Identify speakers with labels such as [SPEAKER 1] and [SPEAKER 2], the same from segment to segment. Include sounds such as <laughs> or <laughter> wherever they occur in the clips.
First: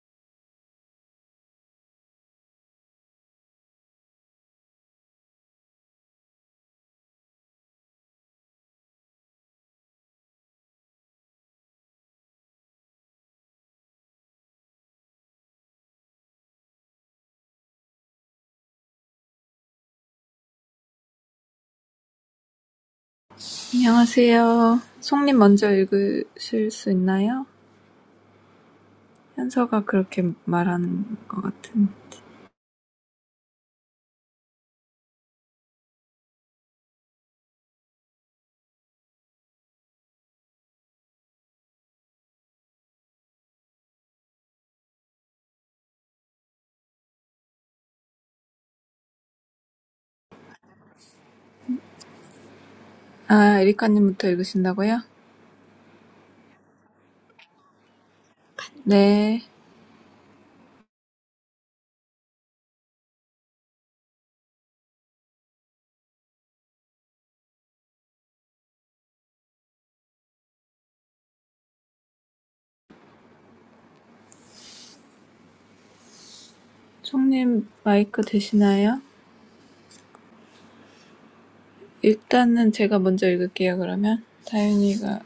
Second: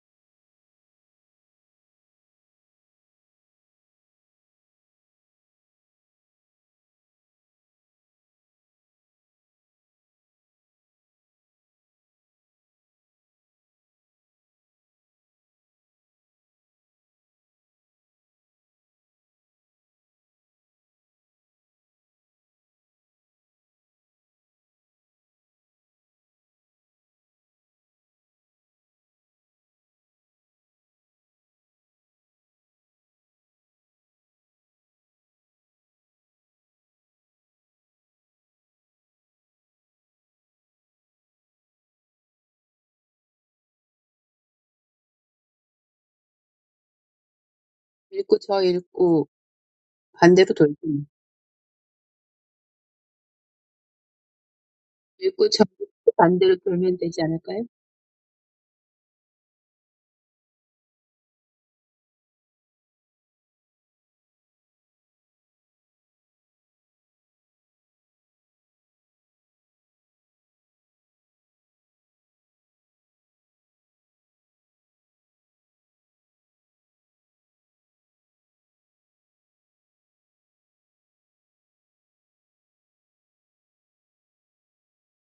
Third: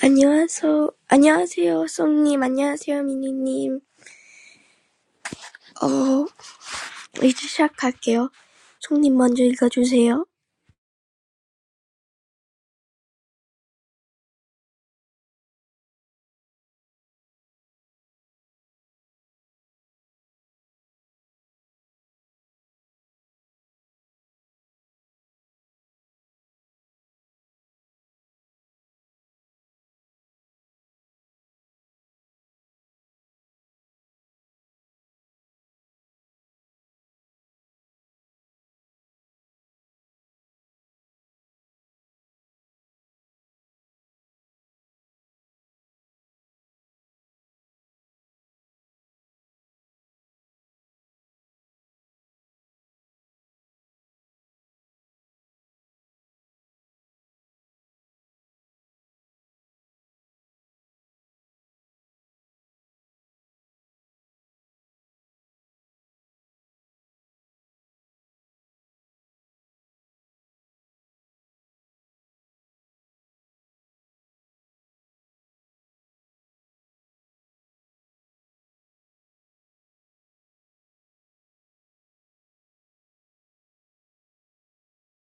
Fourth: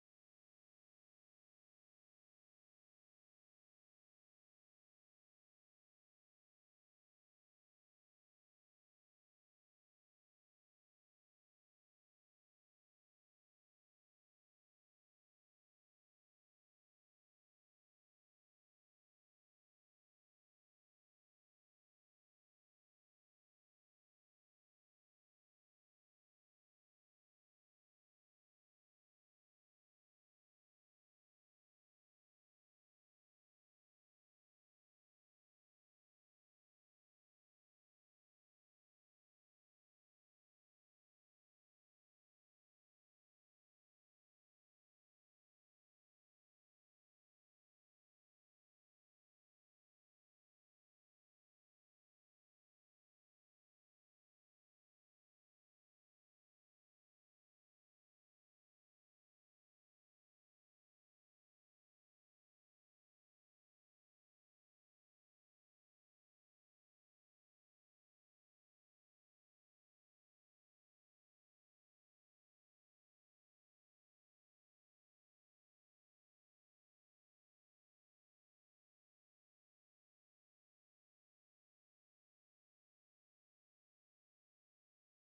[SPEAKER 1] 안녕하세요. 안녕하세요, 송님. 안녕하세요, 미니님. 어, 이제 시작할게요. 송님 먼저 읽어주세요.
[SPEAKER 2] 안녕하세요. 송님 먼저 읽으실 수 있나요? 현서가 그렇게 말하는 것 같은데.
[SPEAKER 3] 읽고 저 읽고 반대로 돌고
[SPEAKER 2] 아, 에리카님부터 읽으신다고요?
[SPEAKER 3] 읽고 저 읽고 반대로 돌면 되지 않을까요?
[SPEAKER 2] 네. 송님 마이크 되시나요? 일단은 제가 먼저 읽을게요, 그러면. 다윤이가.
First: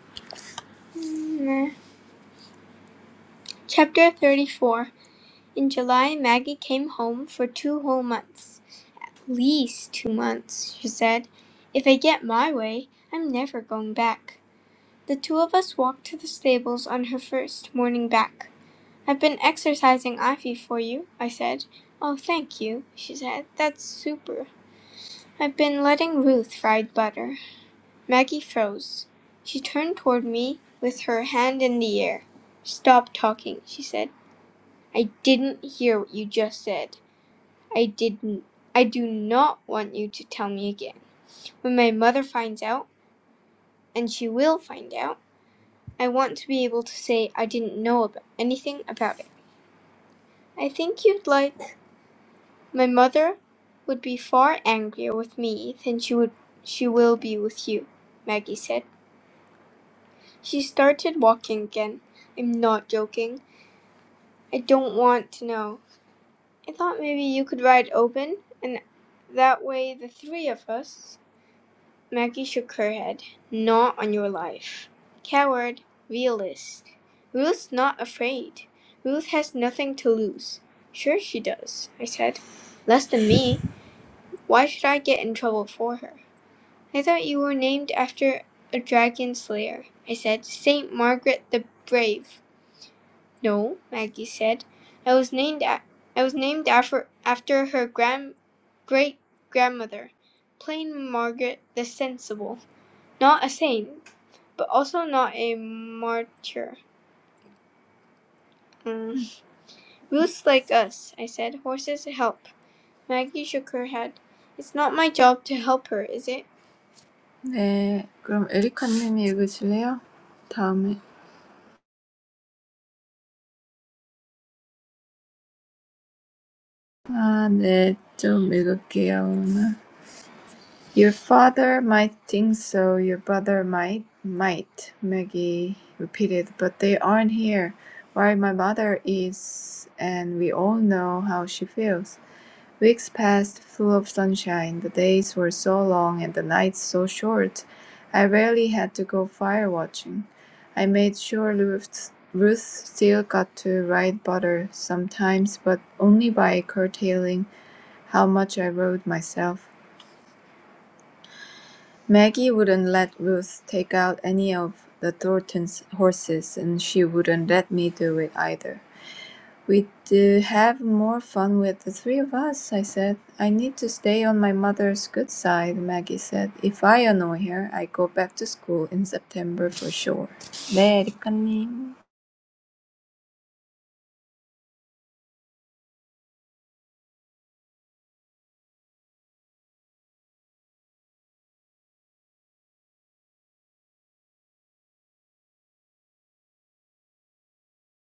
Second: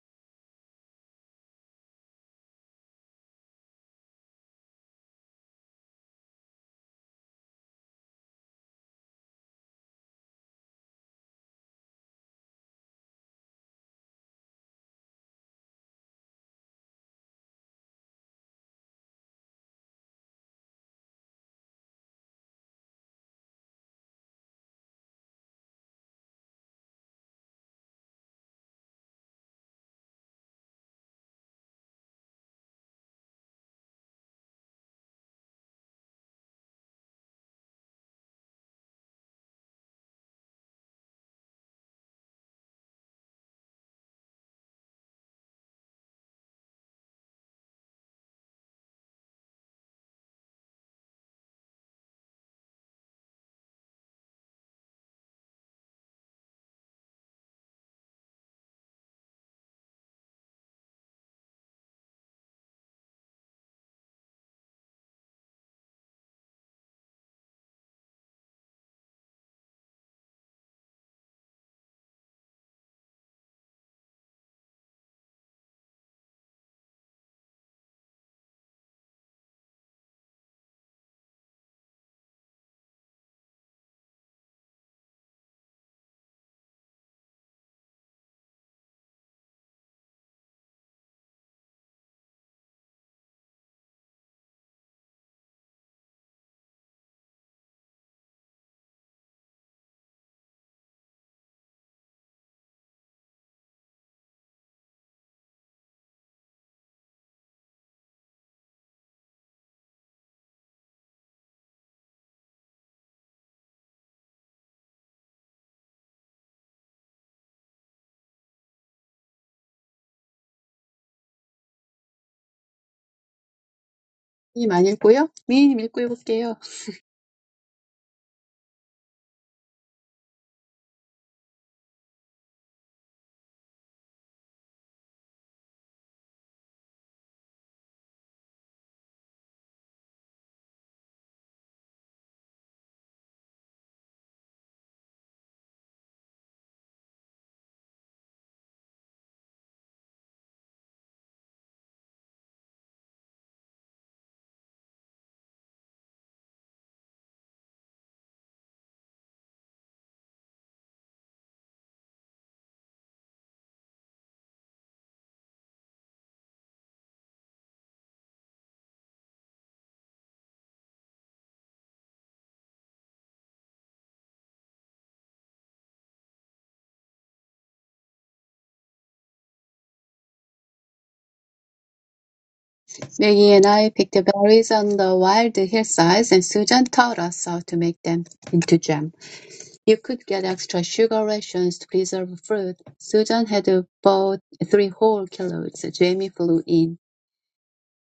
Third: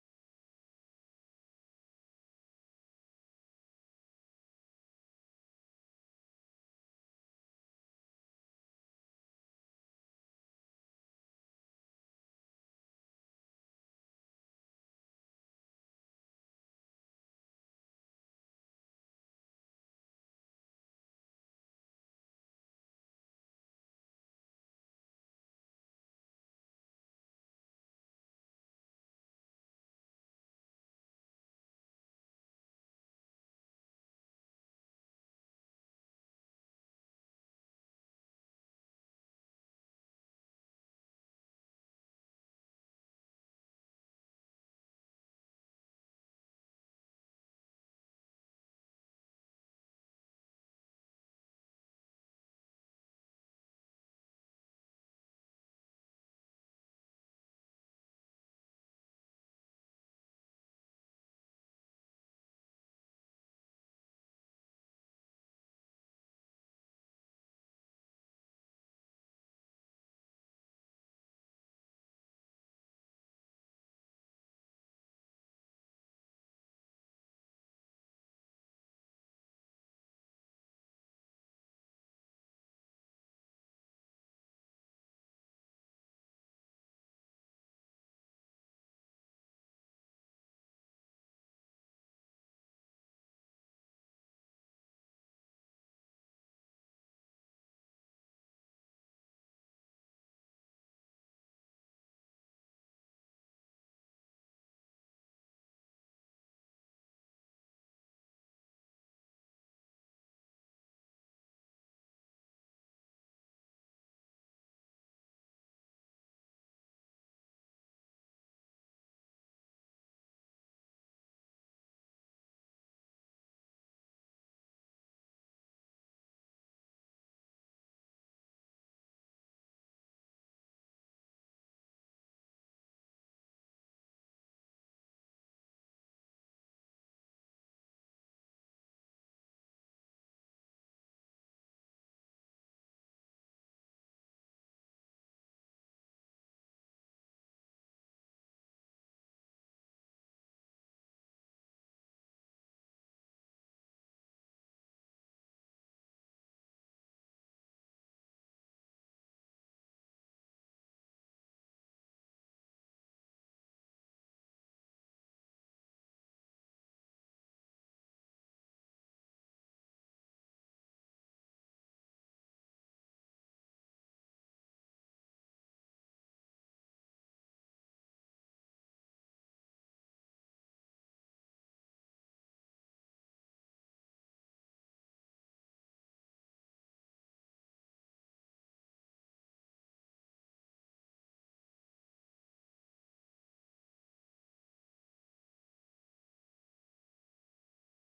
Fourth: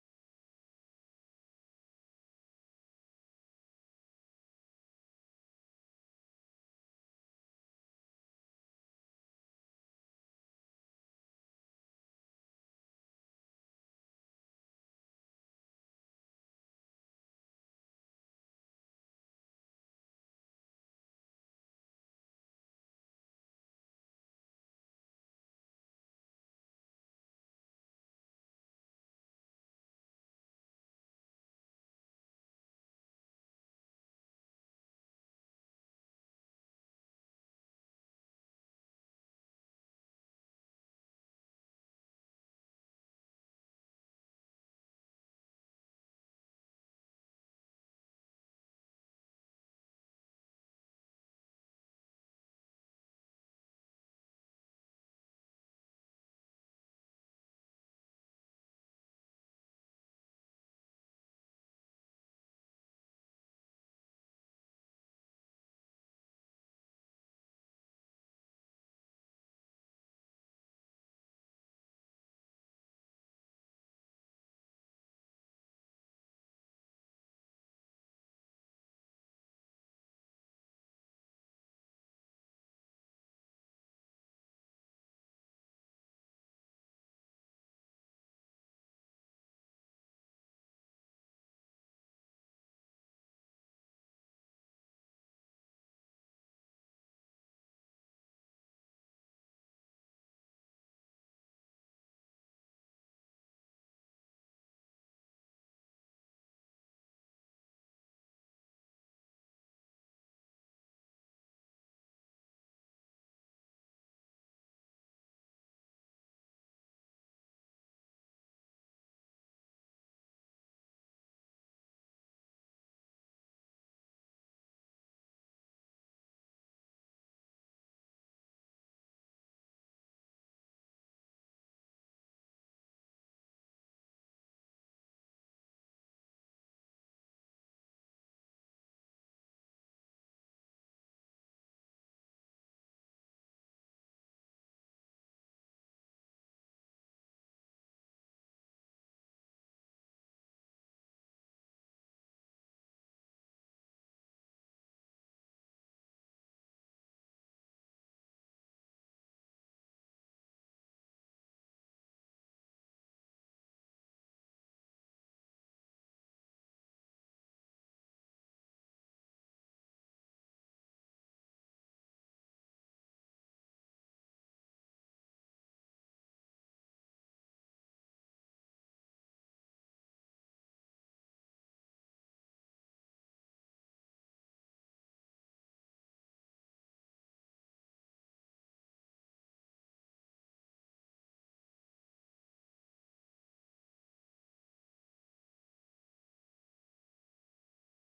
[SPEAKER 2] Meh. Chapter 34 In July, Maggie came home for two whole months. At least two months, she said. If I get my way, I'm never going back. The two of us walked to the stables on her first morning back. "I've been exercising Ivy for you," I said. "Oh, thank you," she said. "That's super. I've been letting Ruth ride Butter." Maggie froze. She turned toward me with her hand in the air. "Stop talking," she said. "I didn't hear what you just said. I didn't. I do not want you to tell me again. When my mother finds out, and she will find out, I want to be able to say I didn't know about anything about it. I think you'd like my mother would be far angrier with me than she would she will be with you, Maggie said. She started walking again. I'm not joking. I don't want to know. I thought maybe you could ride Open and that way the three of us Maggie shook her head. Not on your life. Coward. Realist. Ruth's not afraid. Ruth has nothing to lose. Sure she does, I said. Less than me. Why should I get in trouble for her? I thought you were named after a dragon slayer, I said. Saint Margaret the Brave. No, Maggie said. I was named a- I was named after after her grand great grandmother, plain Margaret the Sensible. Not a saint, but also not a martyr. Um, Roots like us, I said. Horses help. Maggie shook her head. It's not my job to help her, is it? 네, 그럼 에리카님이 읽으실래요? 다음에.
[SPEAKER 3] 이안 읽고요? 미니님 읽고 읽을게요.
[SPEAKER 2] 아, 네, 좀 읽을게요, 오늘. Your father might think so, your brother might, might, Maggie repeated, but they aren't here, while my mother is, and we all know how she feels. Weeks passed full of sunshine, the days were so long and the nights so short. I rarely had to go fire watching. I made sure Ruth, Ruth still got to ride butter sometimes, but only by curtailing how much I rode myself. Maggie wouldn't let Ruth take out any of the Thorntons' horses, and she wouldn't let me do it either. We'd uh, have more fun with the three of us, I said. I need to stay on my mother's good side, Maggie said. If I annoy her, I go back to school in September for sure. 네, 리카님.
[SPEAKER 3] Maggie and I picked berries on the wild hillsides and Susan taught us how to make them into jam. You could get extra sugar rations to preserve fruit. Susan had bought three whole kilos. Jamie flew in.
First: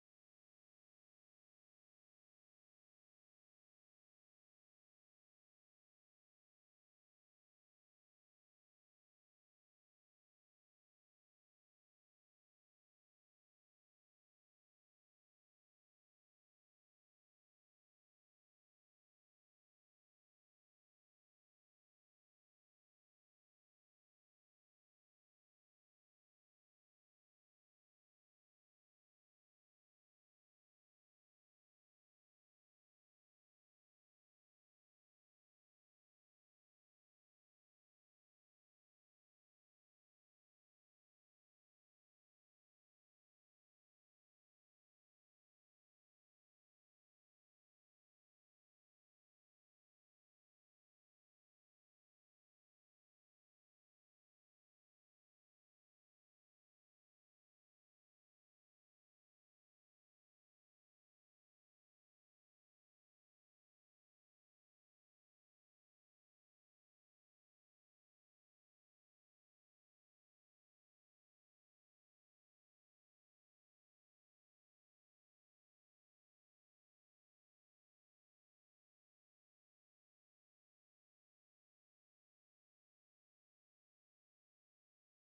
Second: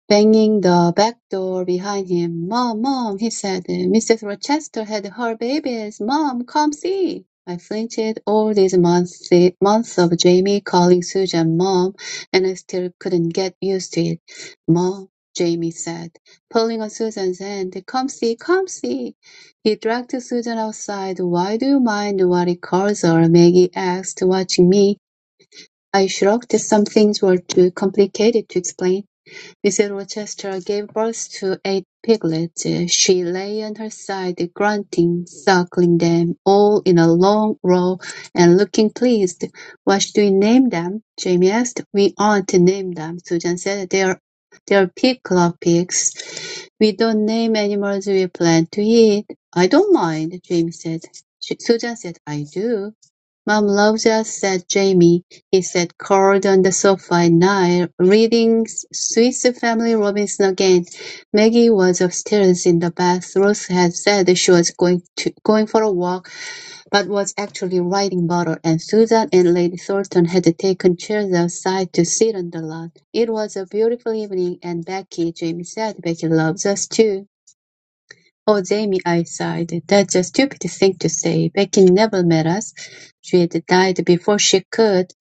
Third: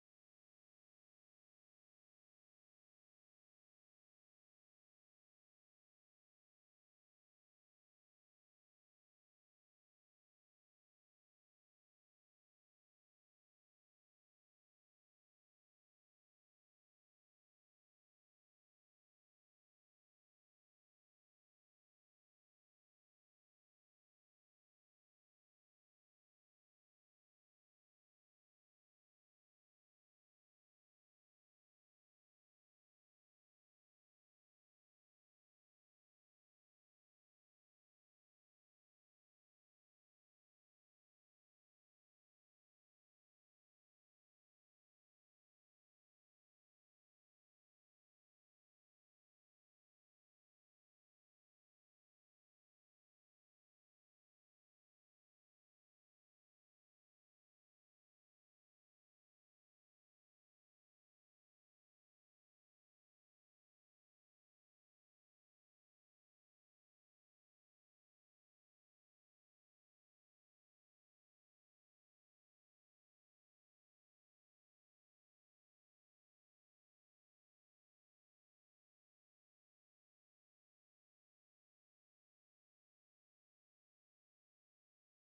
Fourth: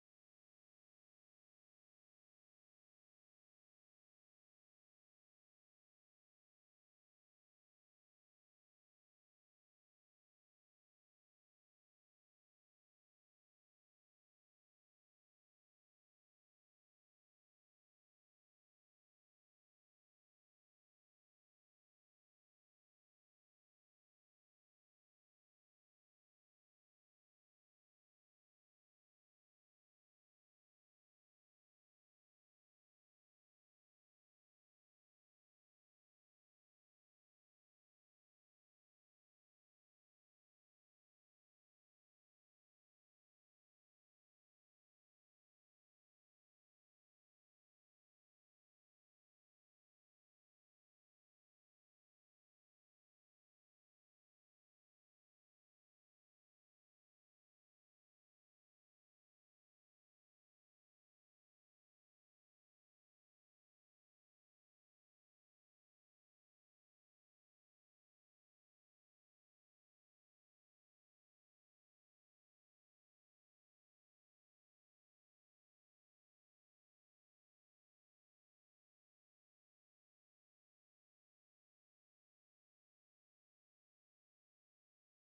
[SPEAKER 3] Banging the back door behind him. "Mom, Mom," he said, "Mrs. Rochester had her babies. Mom, come see." I flinched all these months, months of Jamie calling Susan Mom, and I still couldn't get used to it. Mom, Jamie said, pulling on Susan's hand, "Come see, come see." He dragged Susan outside. "Why do you mind what it calls her?" Maggie asked, watching me. I shrugged. Some things were too complicated to explain. Mrs. Rochester gave birth to eight piglets. She lay on her side, grunting, suckling them all in a long row and looking pleased. "What should we name them?" Jamie asked. "We aren't named them," Susan said. "They're they're pig club pigs. We don't name animals we plan to eat." "I don't mind," Jamie said. She, Susan said, "I do." "Mom loves us," said Jamie. He sat curled on the sofa at night, reading "Swiss Family Robinson" again. Maggie was upstairs in the bath. Ruth had said she was going to going for a walk, but was actually writing butter, and Susan and Lady Thornton had taken chairs outside to sit on the lawn. It was a beautiful evening, and "Becky," Jamie said, "Becky loves us too." "Oh, Jamie," I sighed, "that's a stupid thing to say. Becky never met us. she had died before she could.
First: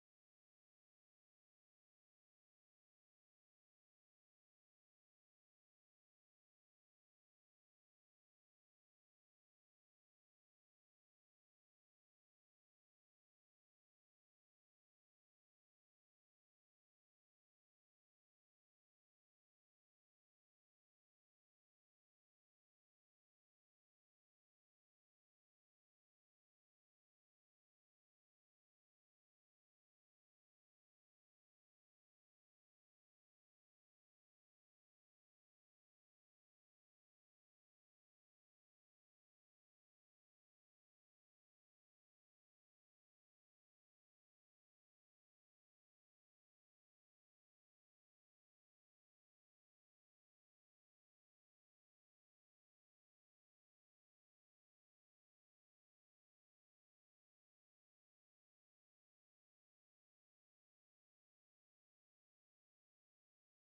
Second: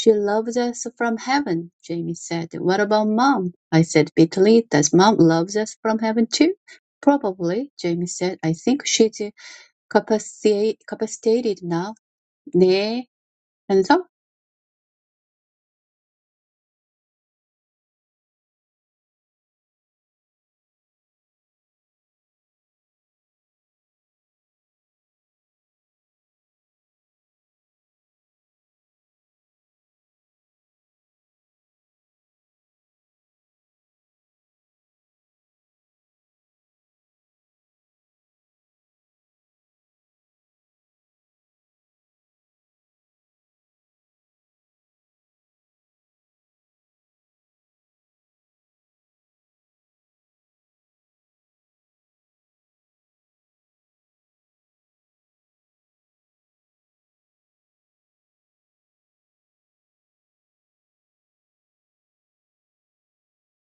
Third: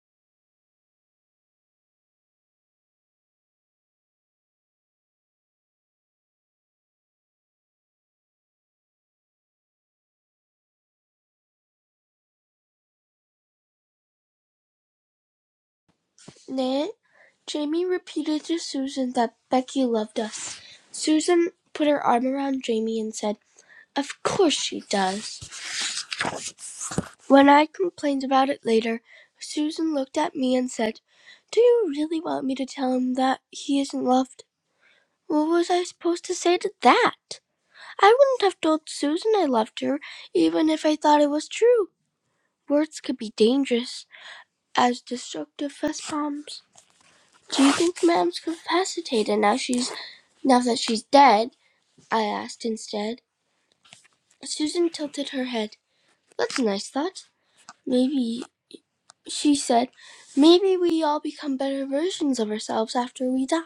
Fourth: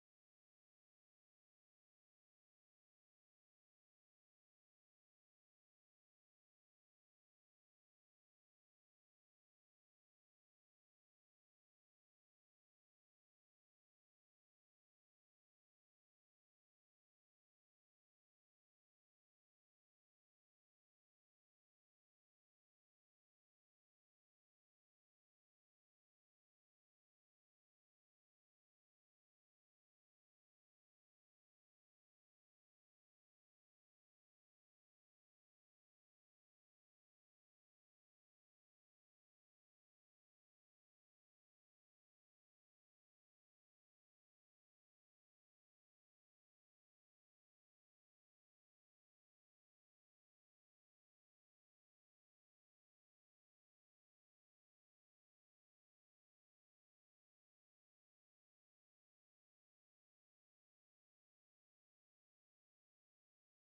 [SPEAKER 3] She loves us from heaven," Jamie said. "What about Mom?" I said bitterly. "Does Mom love us from heaven too?" "Probably," Jamie said. "I think she's capacita- capacitated now. 네, and so
[SPEAKER 1] 네. Jamie repeated to Susan that Becky loved us. Susan put her arm around Jamie and said, Of course she does. When I complained about it later, Susan looked at me and said, Do you really want me to tell him that he isn't loved? What was I supposed to say to that? I wouldn't have told Susan I loved her, even if I thought it was true. Words could be dangerous, as destructive as bombs. Do you think Mam's incapacitated now she's now that she's dead? I asked instead. Susan tilted her head. That's a nice thought. Maybe she said, maybe we all become better versions of ourselves after we die.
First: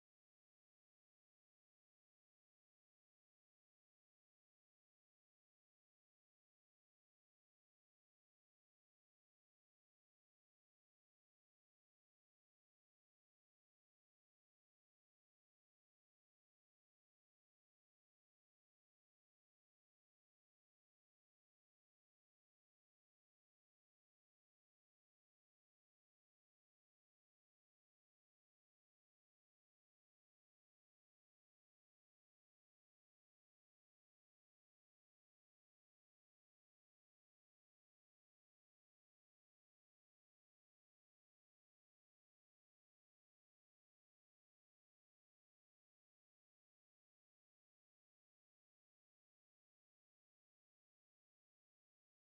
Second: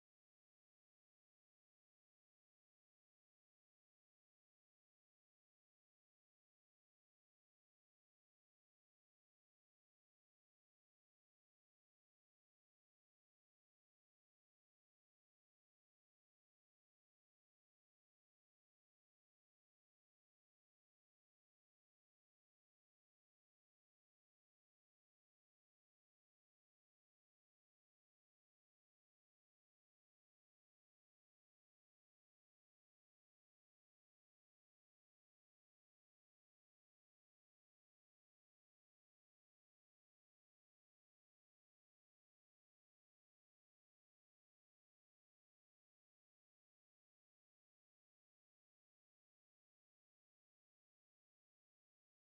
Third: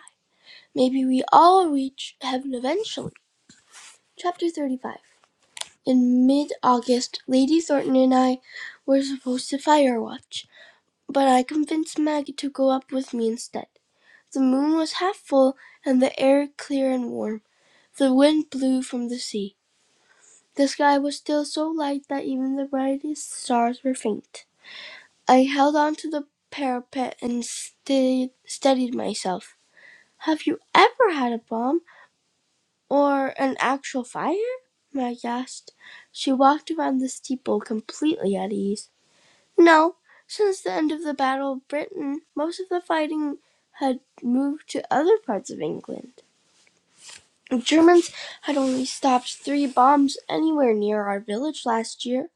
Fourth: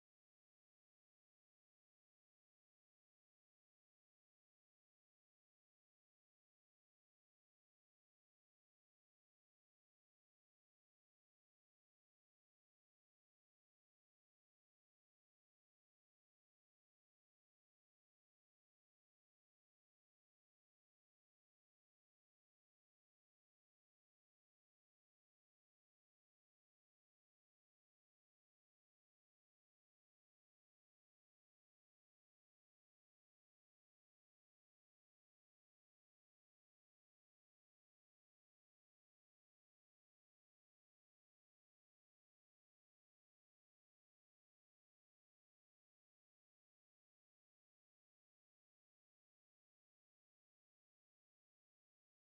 [SPEAKER 1] Maybe we all reach heaven eventually. Chapter 35 In mid August, Lady Thornton and I were supposed to fire watch, but I convinced Maggie to go up with me instead. The moon was half full and the air clear and warm. The wind blew from the sea. The sky was still so light that even the brightest stars were faint. I held on to the parapet and steadied, steadied myself. Have you ever had a bomb or an actual fire? Maggie asked. She walked around the steeple completely at ease. No, since the end of the Battle of Britain, most of the fighting had moved to other parts of England. The Germans had only stopped three bombs anywhere near our village last year.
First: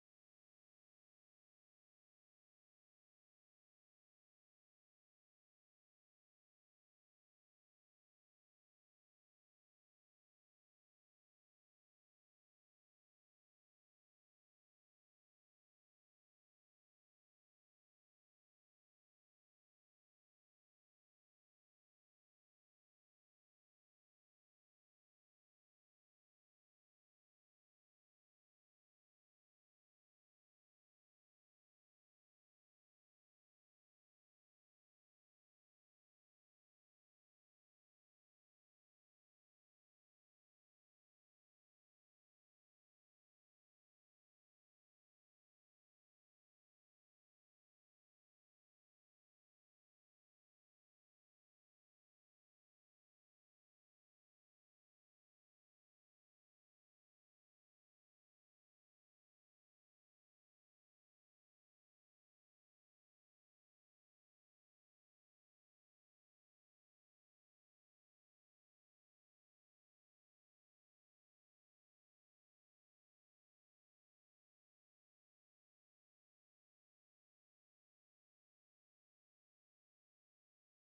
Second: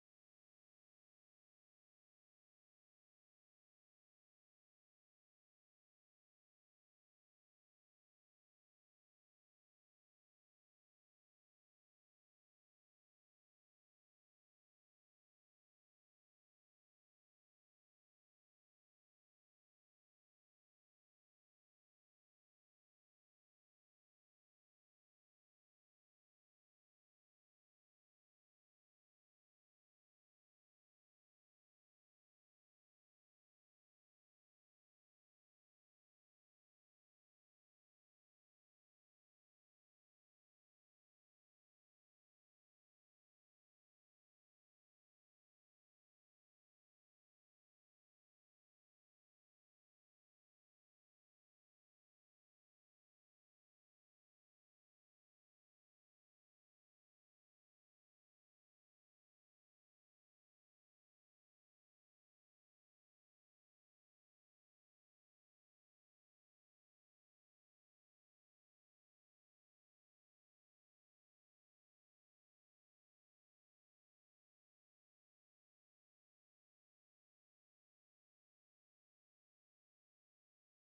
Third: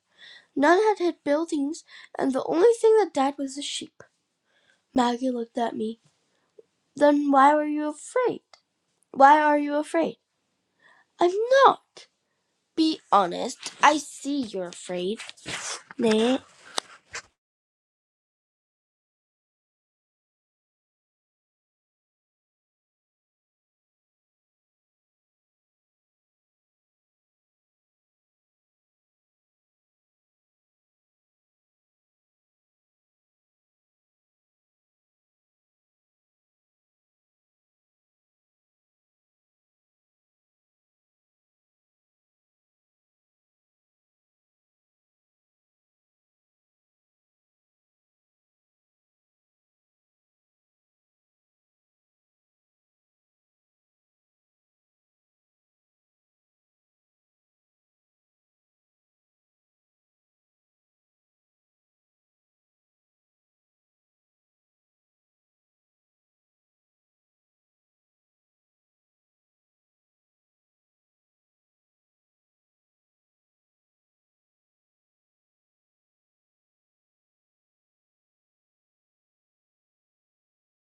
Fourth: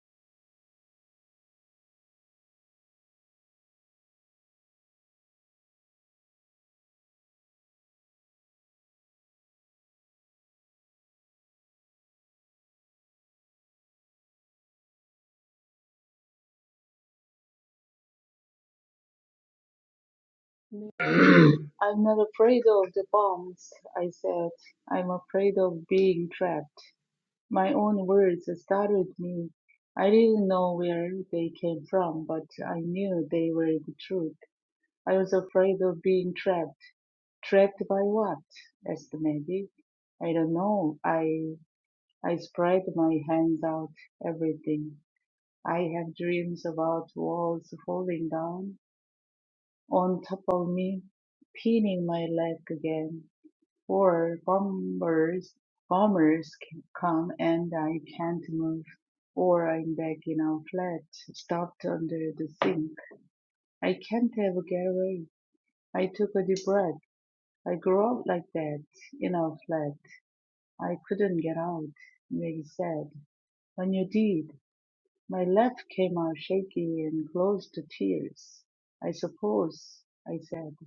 [SPEAKER 1] None had hit buildings, and the only thing that died was a sheep. Maggie looked at me. Then why were you afraid? Why are you afraid? I'm not. Be honest. I see you're afraid. Nay,
[SPEAKER 4] I'm not afraid of the bombs, I said. I'm afraid of being trapped. My own words startled me. I didn't know where they came from, but I knew they were the truth. I was afraid of being trapped. Trapped by what? asked Maggie. I don't know. I, I spread my hands out, everything. I have dreams about walls falling down on top of me, pinning my leg again. Or bombers bombers c- come and I can't move, or I'm back in our flat, stuffed under the sink. I can't ever get away. I took a deep breath. I grew up like that, in our flat. I couldn't get out, Maggie said. When you did, my left came out shaky and close to tears. I suppose, I said.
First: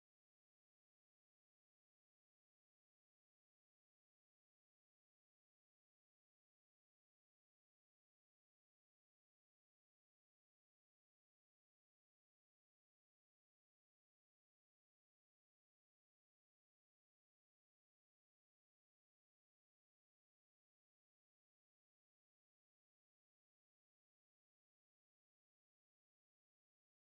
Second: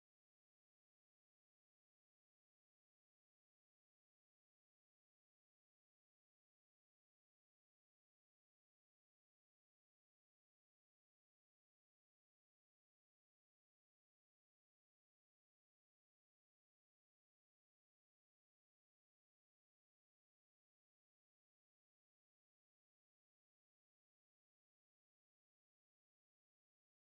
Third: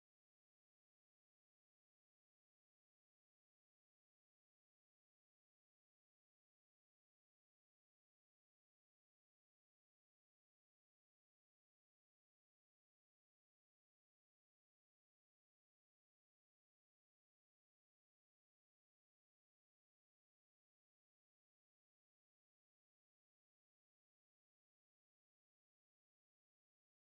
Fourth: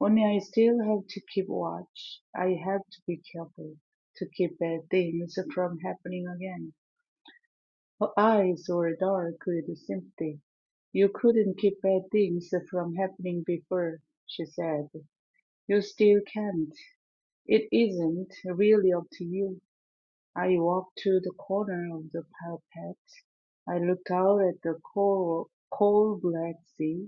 [SPEAKER 4] Only I still have to keep watch. I have to be careful to keep bad things from happening again. Her eyes were dark with sympathy. You couldn't keep bad things from happening before, she said. You still can't. It isn't really up to you. I walked to the corner of the parapet. I looked out at the cold, cold black sea.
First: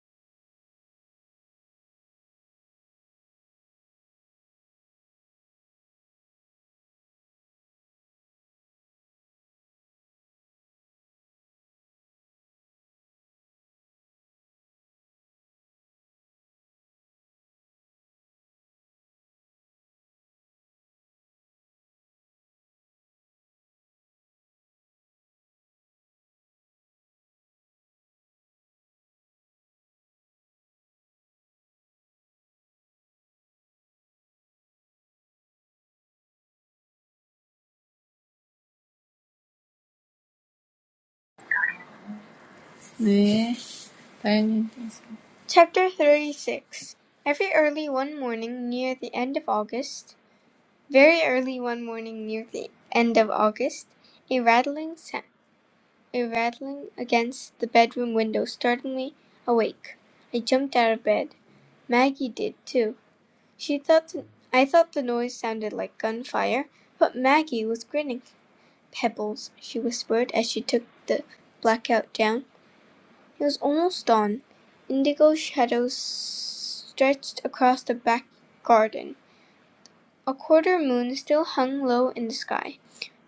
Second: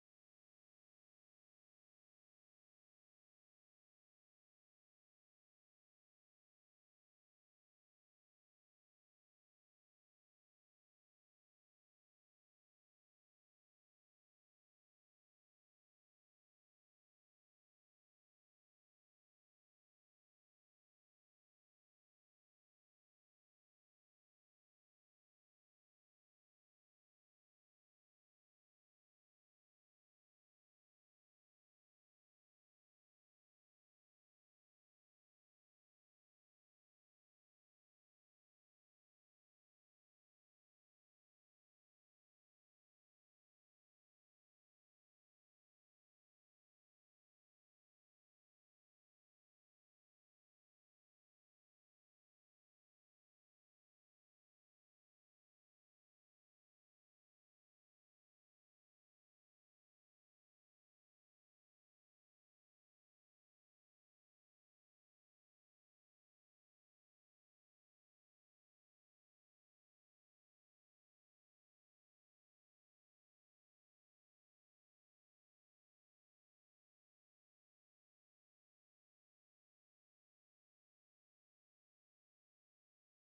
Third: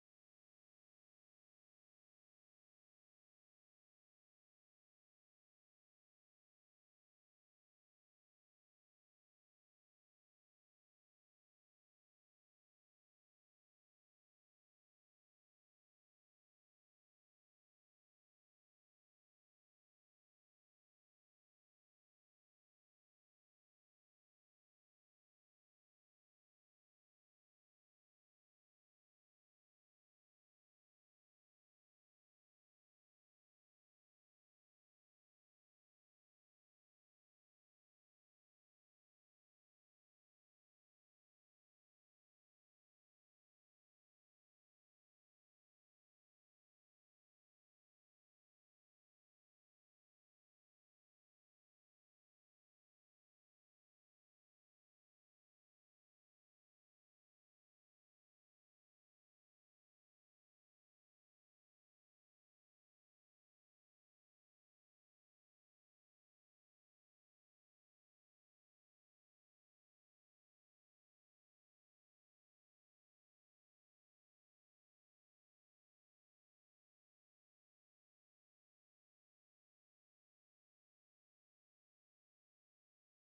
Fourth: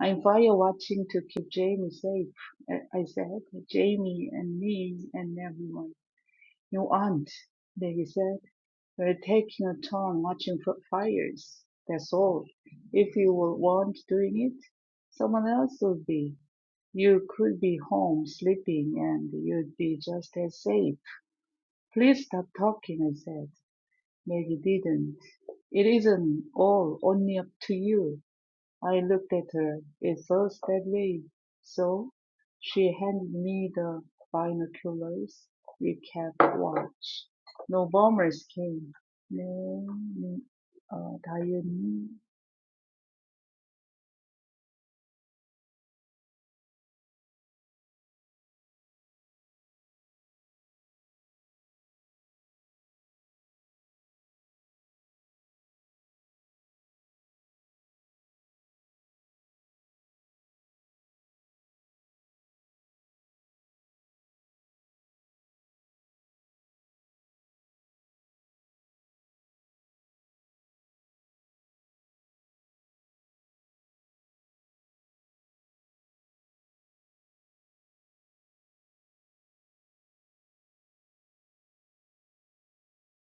[SPEAKER 4] I'm fire watching to keep Jamie safe, I I said. Jamie and me and everyone. Your aunt, not they said. We're taking a turn watching for fires. That's all. If you were- weren't doing it, someone else would be. You could be home sleeping and you'd be just as safe. Please stop talking, I said. Maggie didn't. It isn't all only up to you. I looked at her. It feels that way. So she handed me the binoculars. We kept watch. No bombers came. 네, 네, 어, 다이언님
[SPEAKER 2] 네, 다현님. Chapter 36 Every early one morning near the end of August, very early one morning near the end of August, a rattling sa- a rattling against the bedroom window startled me awake. I jumped out of bed. Maggie did too. She thought the, I thought the noise sounded like gunfire, but Maggie was grinning. "Pebbles," she whispered as she took the blackout down. It was almost dawn. Indigo shadows stretched across the back garden. A quarter moon still hung low in the sky.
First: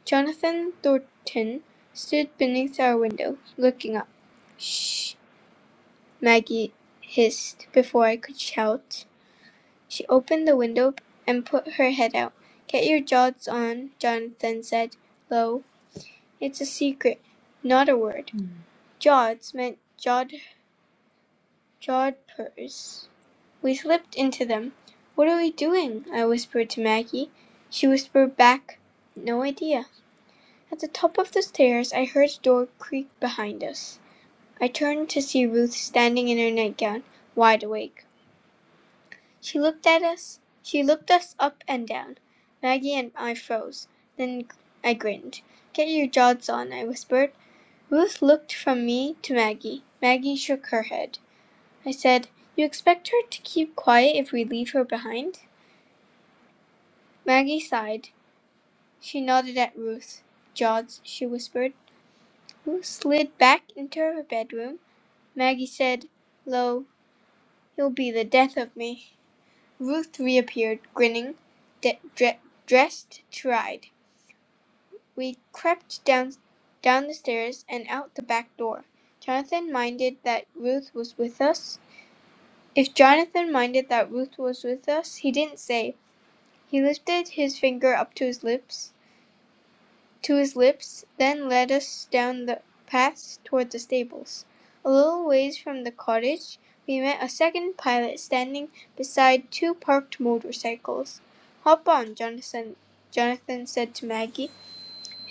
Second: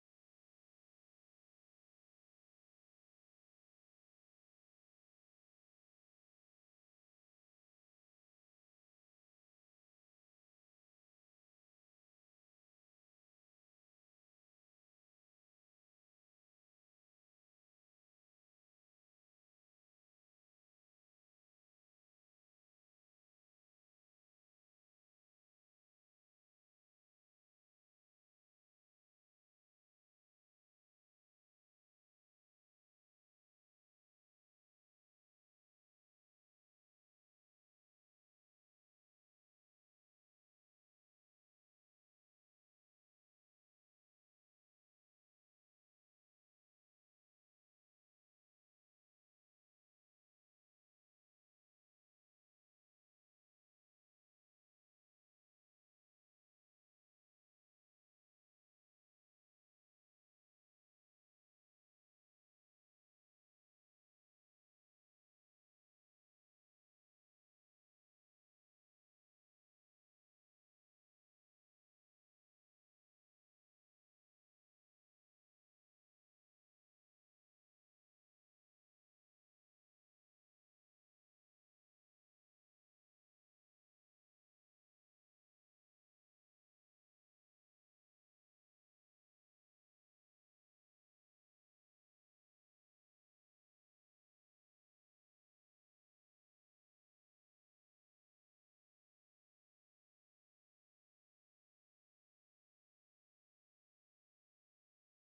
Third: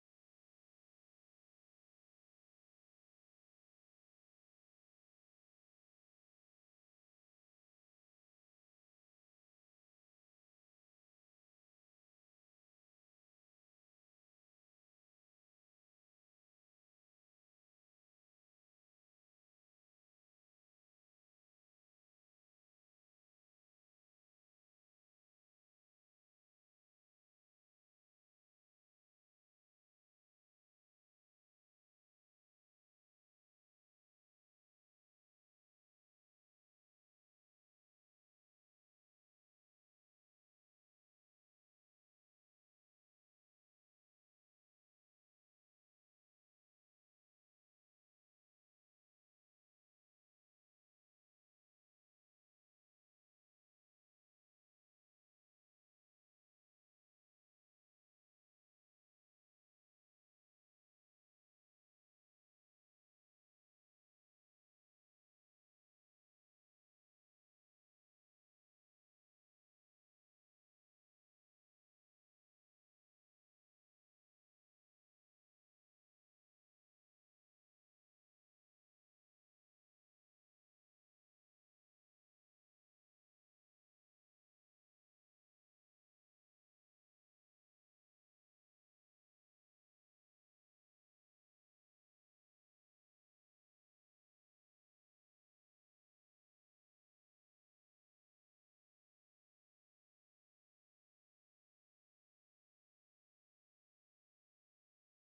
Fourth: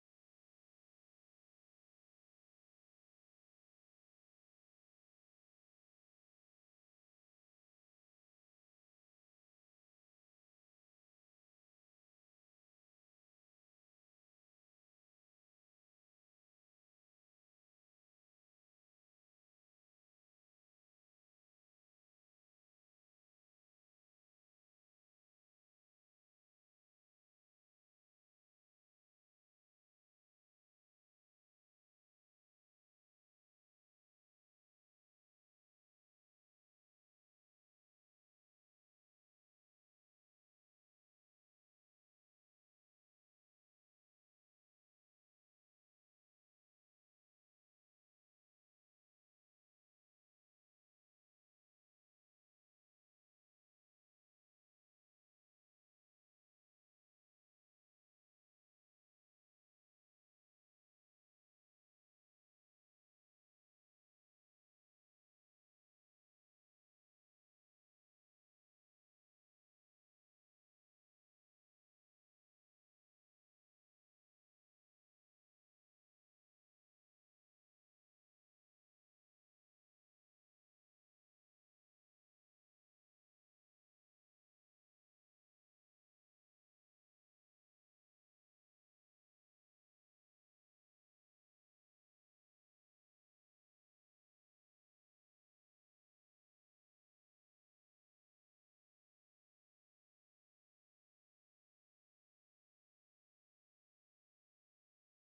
[SPEAKER 2] Jonathan Thornton stood beneath our window, looking up. Shh, Maggie hissed before I could shout. She opened the window and put her head out. "Get your jods on," Jonathan said low. "It's a secret. Not a word." Jods meant jod jodhpurs. We slipped into them. "What are we doing?" I whispered to Maggie. She whispered back, "No idea." At the top of the stairs I heard a door creak behind us. I turned to see Ruth standing in her nightgown, wide awake. She looked at us. She looked us up and down. Maggie and I froze. Then I grinned. "Get your jods on," I whispered. Ruth looked from me to Maggie. Maggie shook her head. I said, "You expect her to keep quiet if we leave her behind?" Maggie sighed. She nodded at Ruth. "Jods," she whispered. Ruth slid back into her bedroom. Maggie said, "Lo, you'll be the death of me." Ruth reappeared, grinning, de- dre- dressed to ride. We crept down, down the stairs and out the back door. Jonathan minded that Ruth was with us. If Jonathan minded that Ruth was with us, he didn't say. He lifted his finger up to his lips, to his lips, then led us down the path toward the stables. A little ways from the cottage, we met a second pilot standing beside two parked motorcycles. Hop on, Jonathan, Jonathan said to Maggie.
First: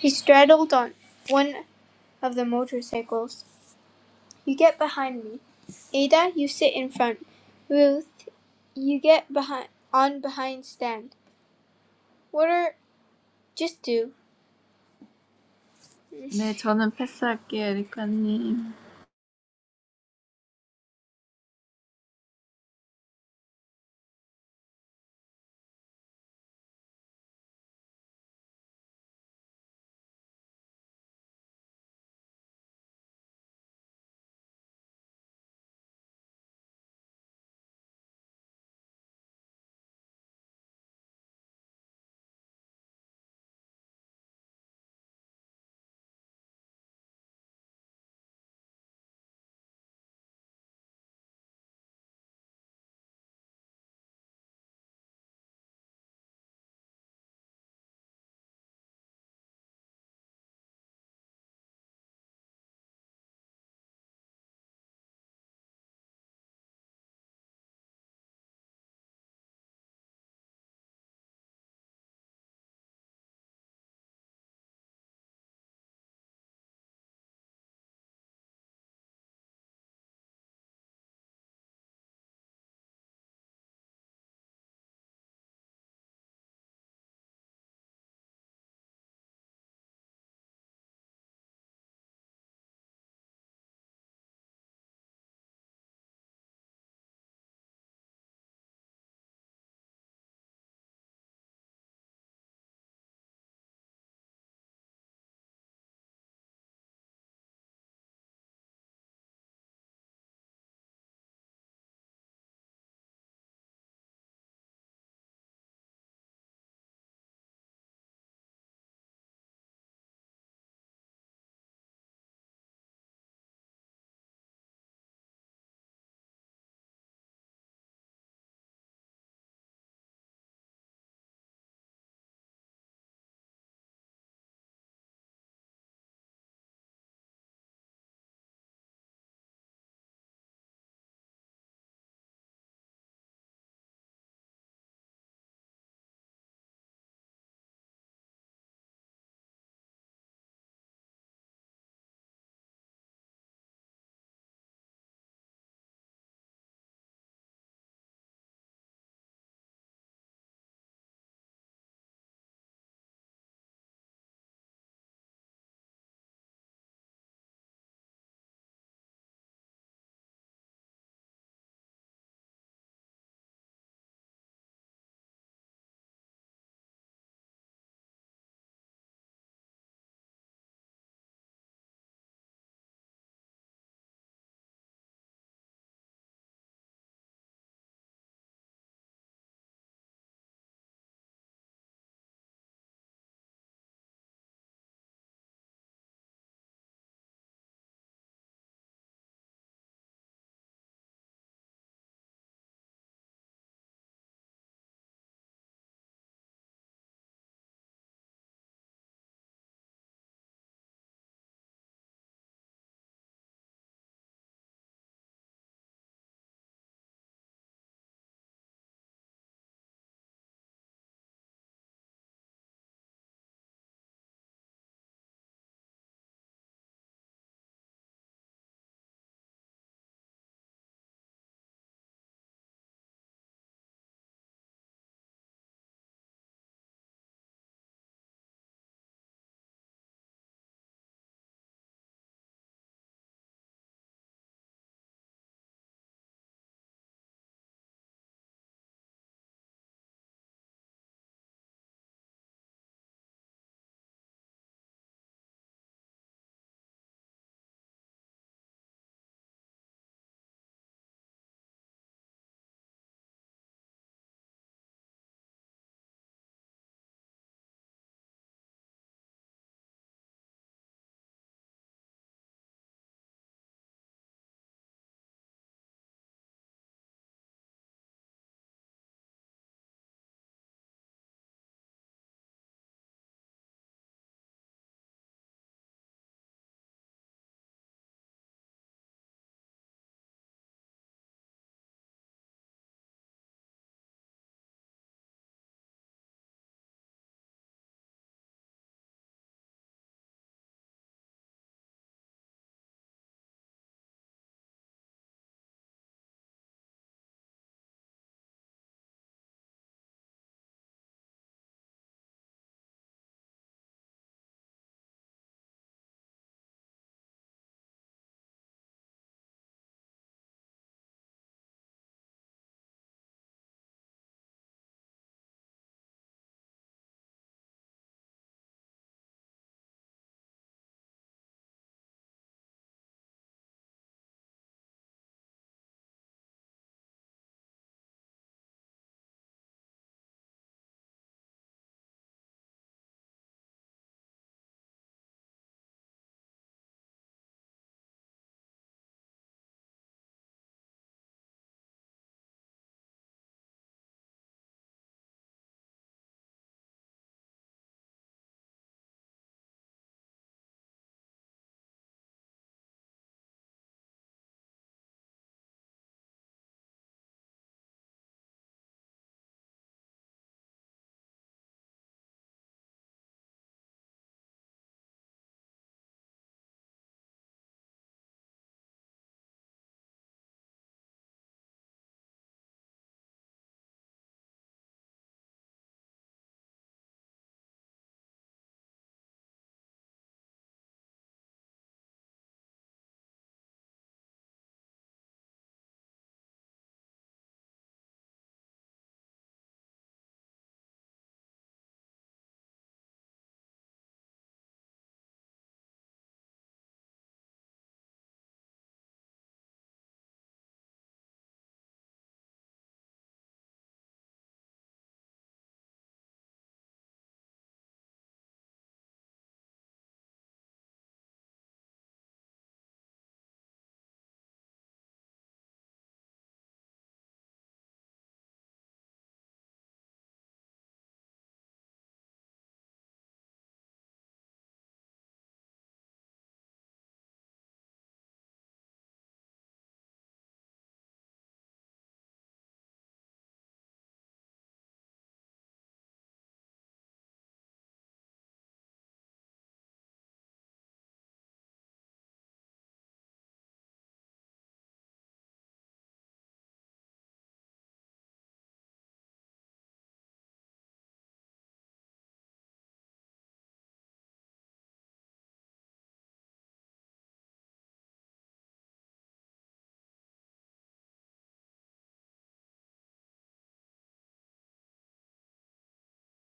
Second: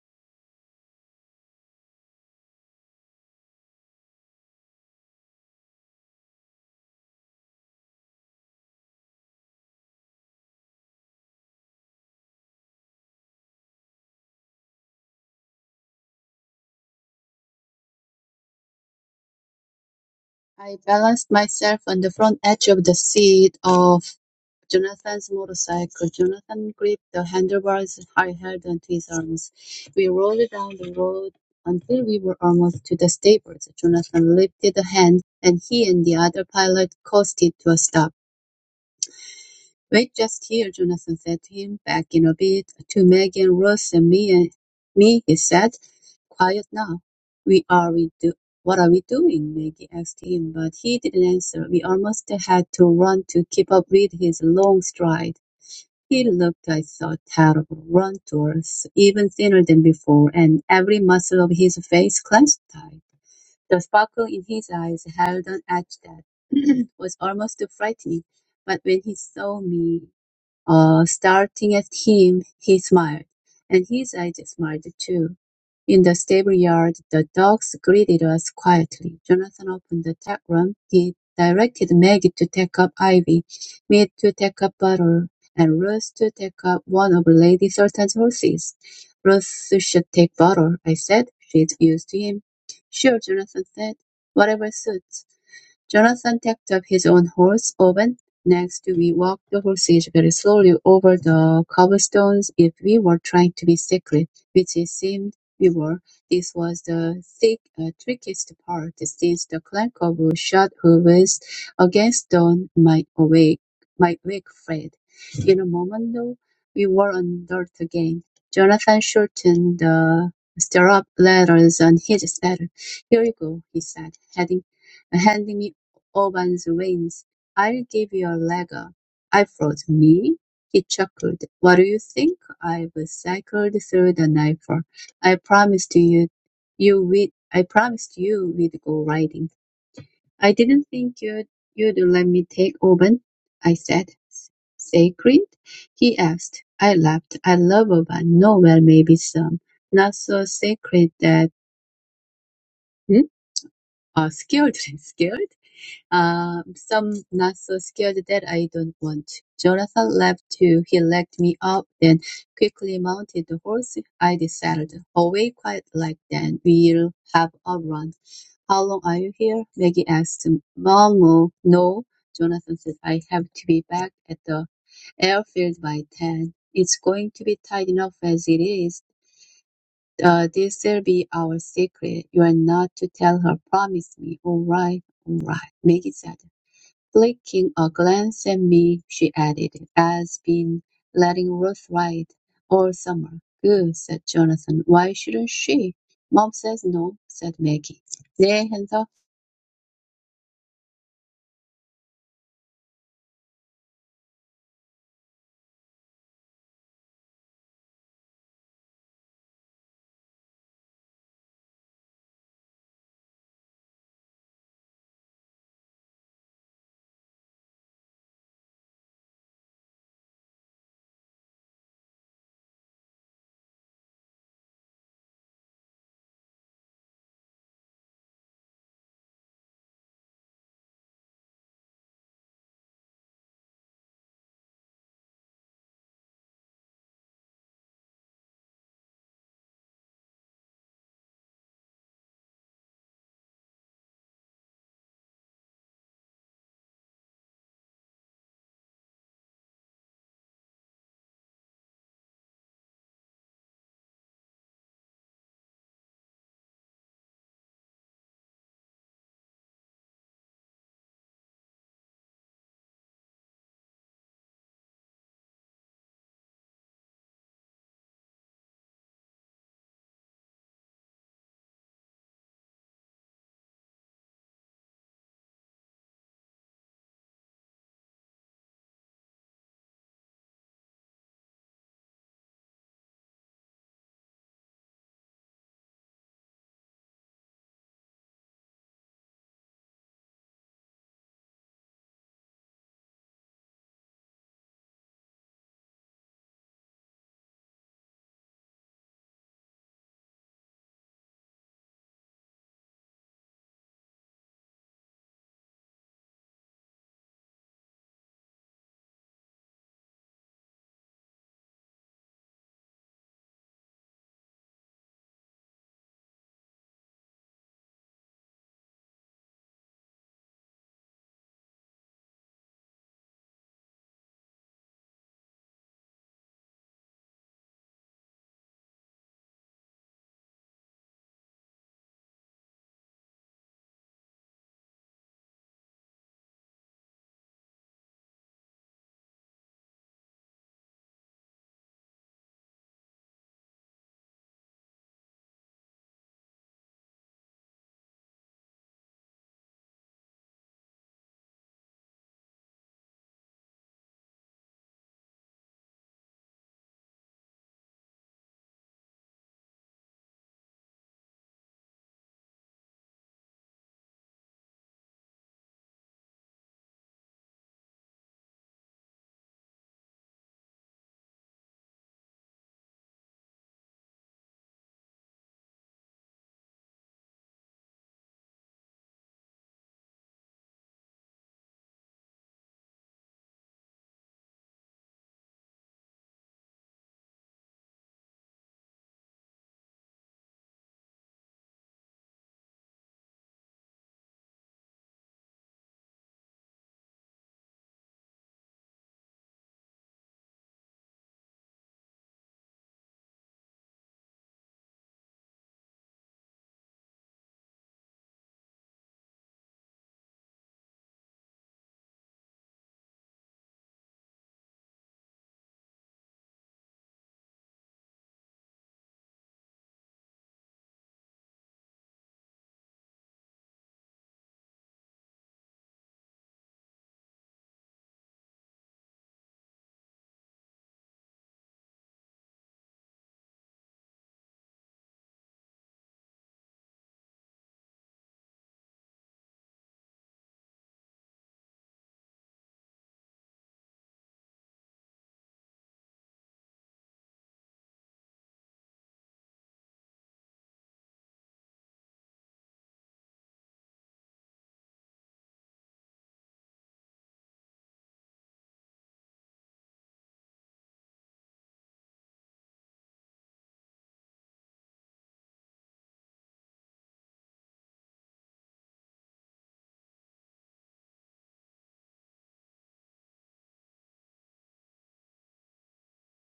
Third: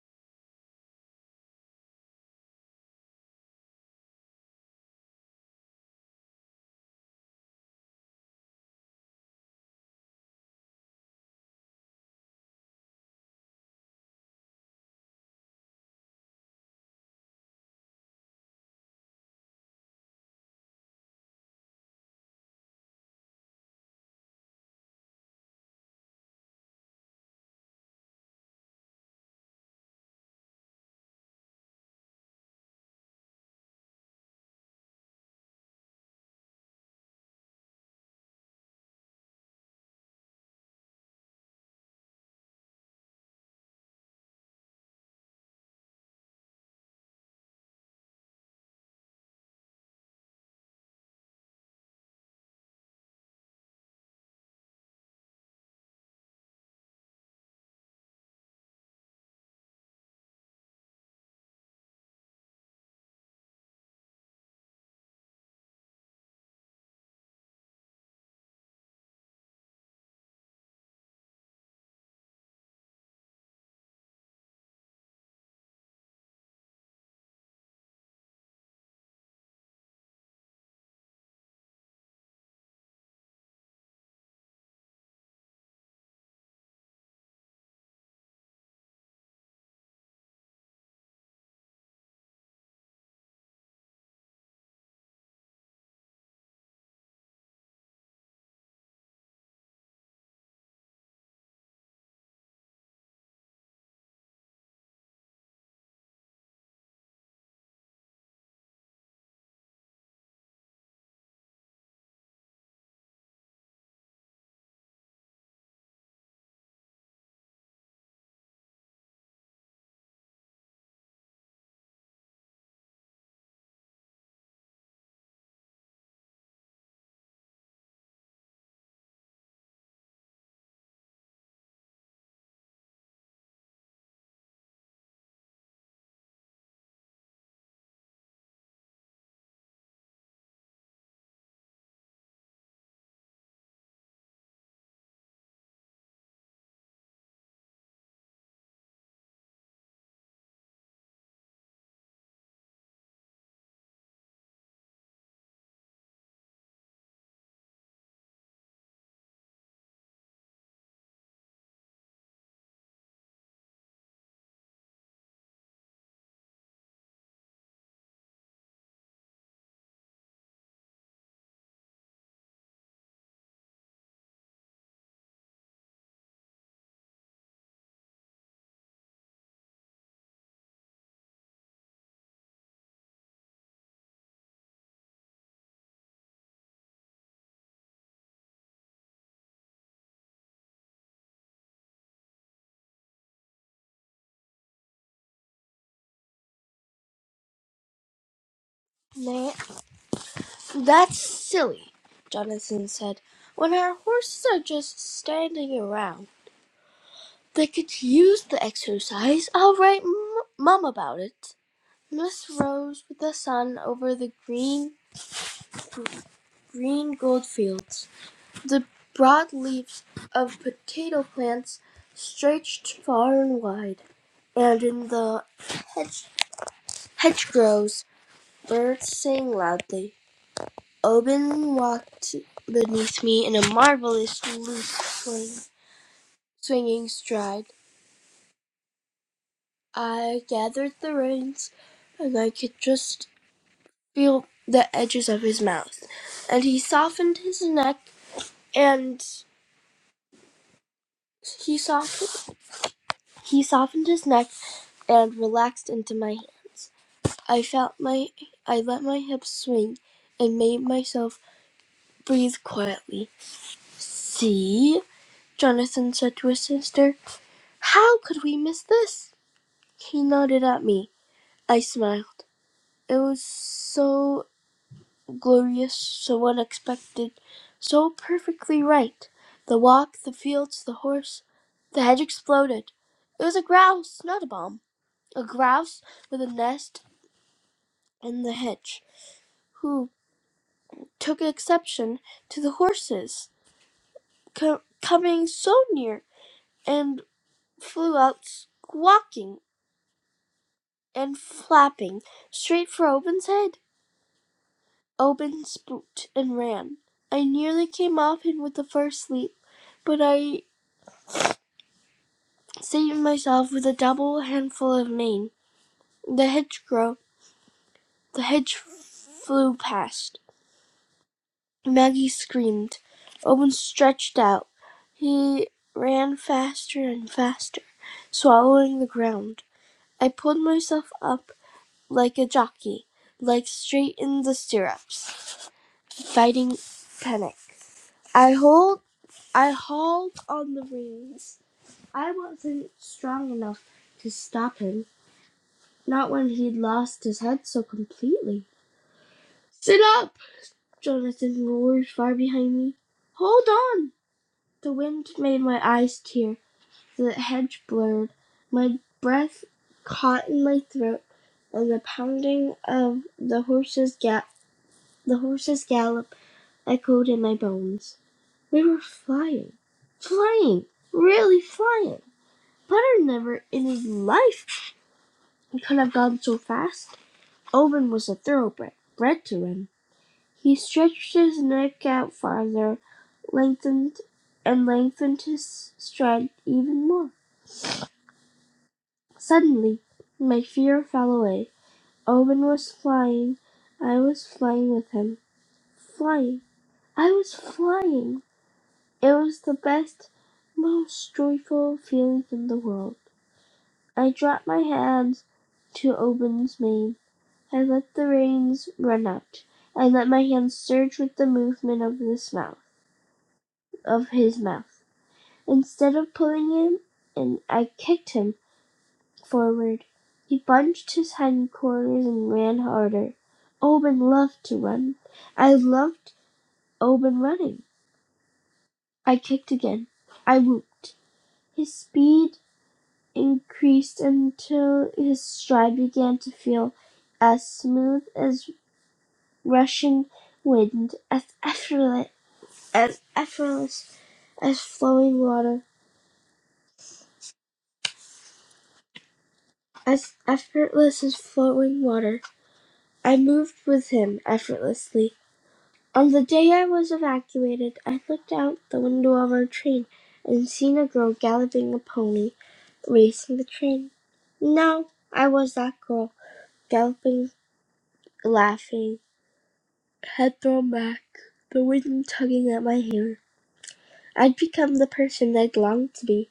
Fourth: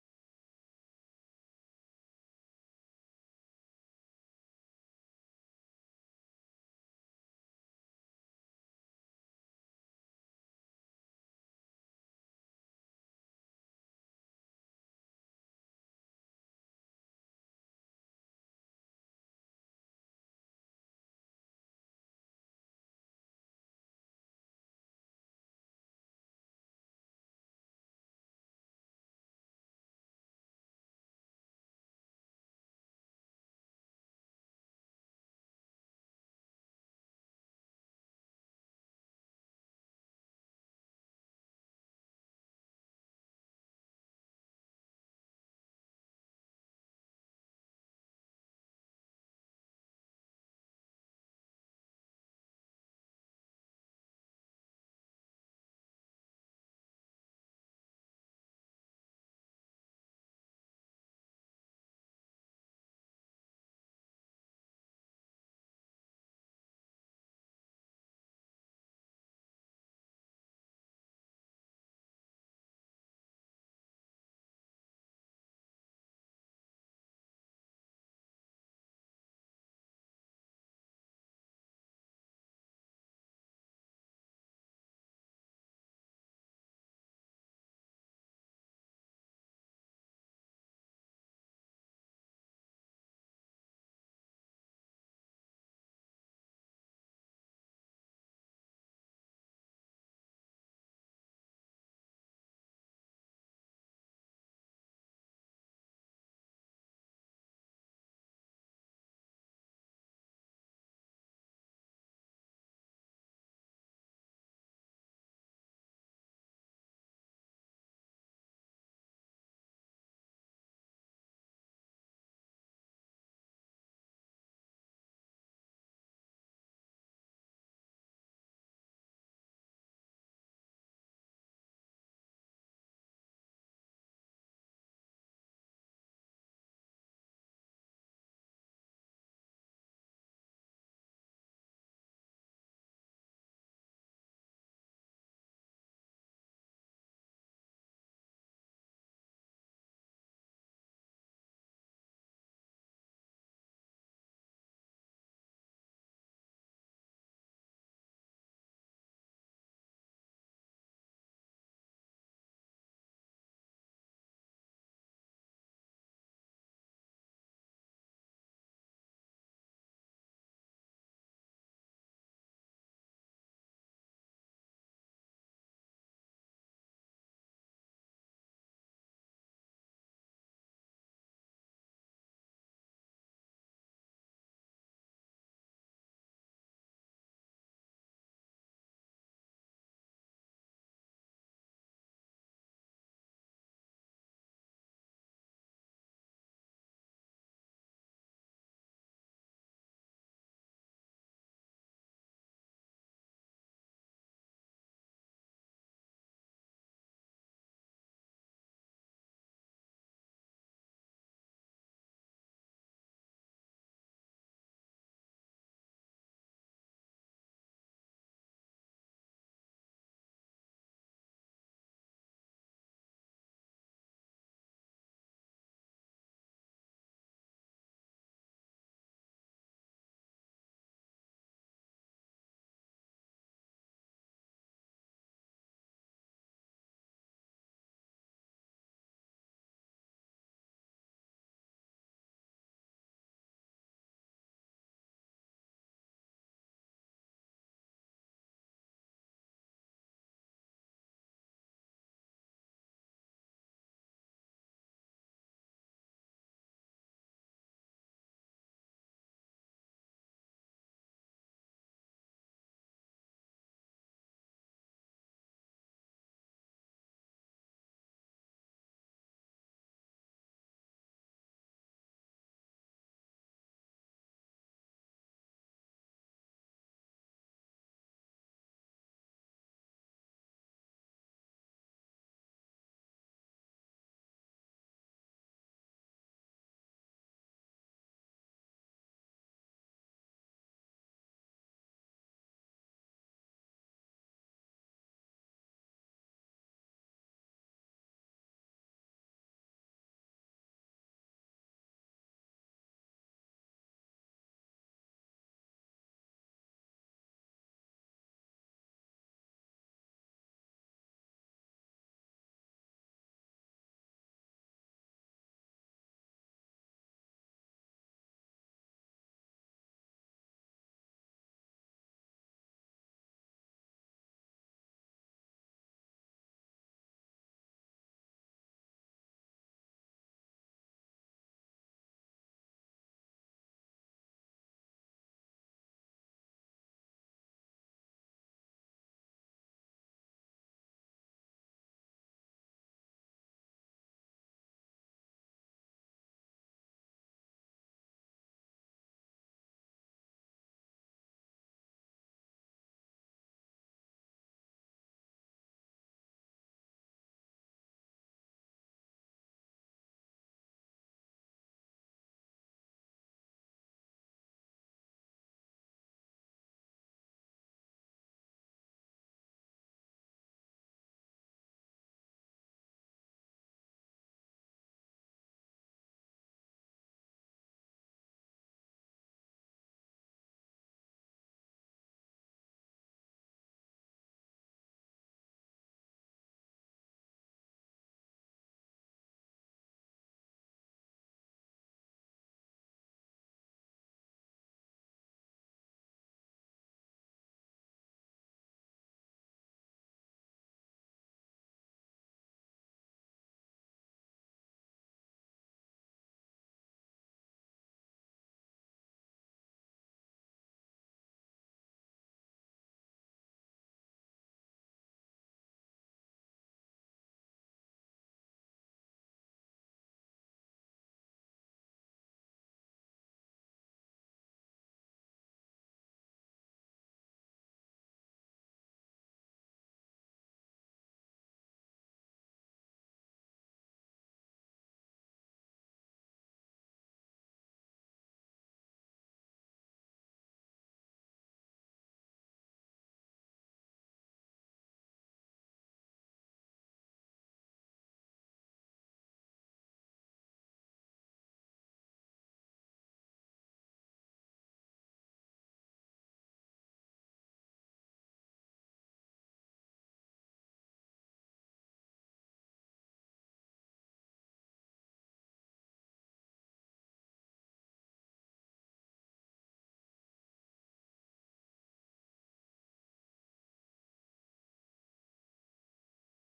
[SPEAKER 2] He straddled on one of the motorcycles. You get behind me. Ada, you sit in front. Ruth, you get behind on behind stand. What are just do. 네, 저는 패스할게요, 에리카님.
[SPEAKER 3] I balanced myself on the front edge of the seat of Jonathan's motorcycle. Jonathan gripped the handlebars I held onto his arms. We rolled down the road until we were almost to the stables. Jonathan lifted a hand, and he and the other pilot caused it to a stop. Wait just here, Jonathan said to him. Back in a bit, to Maggie and Russ and me, and me, he said. Quiet now. We are we do. What are we doing? Maggie asked him, but he didn't answer. We almost had to run to keep up with his long stride. He looked, I thought, terrible, run-towards, even thinner than before, and every muscle of his face clenched tight. The sparkle in his eyes held an edge that <clears throat> was almost frightening. But when he saw me uh, starting at him, he smiled, and his eyes smiled too. In the stable yard, the dogs greeted us quietly. Jonathan opened the tack room. He directed Maggie to take up Ivy, me to take up Butter, and Ruth to take up one of Lady Sultan's horses. Ruth should take Butter, I said. She's used to him. Sure, Jonathan said. Whatever suits. Jonathan tacked up his own horse, Owen. Next, we walked the horses very slowly over the cobblestones. If we were trying to be secret, which it seemed we were, this was the thick, uh, trickiest part, since the clank of shod hooves against stone might awake, might wake Fred. In a moment, though, we were on dirt again. Jonathan shortened the stirrup letters on his saddle. "Here you go," he said, heading uh, handing me Orban's reins. I'll give you a lagger. I froze. Me? He chuckled. What do you think? I've cycled through the Dnieper. I promised you, you would, I promised you we'd go riding. I didn't think you'd, you'd let me take Orban, I said. Sacred? He asked. I laughed. I love Orban. No, well, maybe some. Not so sacred that, hmm? Oh, skilled, skilled? <laughs> Um, some not so scared that I don't want. Jonathan laughed too. He looked me up, then quickly mounted the horse I decided Away quite like then. We'll have a run. How long are you here? Maggie asked. Mom, no, no," Jonathan said. I have to be back at the airfield by ten. It's going to be tight enough as it is. Uh, this'll be our secret. You're not to tell her. Promise me. All right, all right. Maggie said. Flicking a glance at me, she added, "I've been letting Ruth ride all summer." "Good," said Jonathan. "Why shouldn't she?" "Mom says no," said Maggie. 네, 해서
[SPEAKER 1] nay. That's silly, Jonathan said. When our horses are just standing around, they could use the exercise. I'll write m- Mum about it. Miss rose with the sun over the green, green gold fields. The broad leaves of potato plants stretched far and wide, and in the hedge- hedgerows, birds sang loudly. Oban walked beneath me in a marvelous loose swing, swinging stride. I gathered the reins, and I could just feel the edges of his mouth. And he softened his neck, and he softened he softened his neck, and relaxed into my hands. I felt my I let my hips swing, and made myself breathe quietly. See, Jonathan said to his sister, how could we miss this? He nodded at me. I smiled. It was so glorious, so unexpected, so perfectly right. The walk, the fields, the horse. The hedge exploded. It was a grouse, not a bomb. A grouse with a nest in the hedge, who took exception to the horses co- coming so near and flew out squawking and flapping straight for Owen's head. Owen spooked and ran. I nearly came off him with the first leap, but I saved myself with a double handful of mane. The hedgerow, the hedge flew past. Maggie screamed. Owen stretched out. He ran faster and faster, swallowing the ground. I pulled myself up like a jockey, like straight in the stirrups, fighting panic. I hold I hauled on the reins. I wasn't strong enough to stop him, not when he'd lost his head so completely. Sit up! Jonathan roared far behind me. Hold on! The wind made my eyes tear, the hedge blurred, my breath caught in my throat, and the pounding of the horse's gap the horse's gallop echoed in my bones. We were flying, flying, really flying. Butter never in his life could have gone so fast. Owen was a thoroughbred, bred to him. He stretched his neck out farther, lengthened and lengthened his stride even more. Suddenly my fear fell away. Owen was flying. I was flying with him. Flying. I was flying. It was the best, most joyful feeling in the world. I dropped my hands to Owen's mane I let the reins run out. I let my hand surge with the movement of this mouth, of his mouth. Instead of pulling him and I kicked him forward. He bunched his hindquarters and ran harder. Owen loved to run. I loved Owen running. I kicked again. I whooped. His speed increased until his stride began to feel as smooth as rushing wind, as effortless as effortless as flowing water. As effortless as flowing water, I moved with him effortlessly. On the day I was evacuated, I looked out the window of our train and seen a girl galloping a pony, racing the train. Now I was that girl, galloping, laughing, head thrown back, the wind tugging at my hair. I'd become the person I'd longed to be.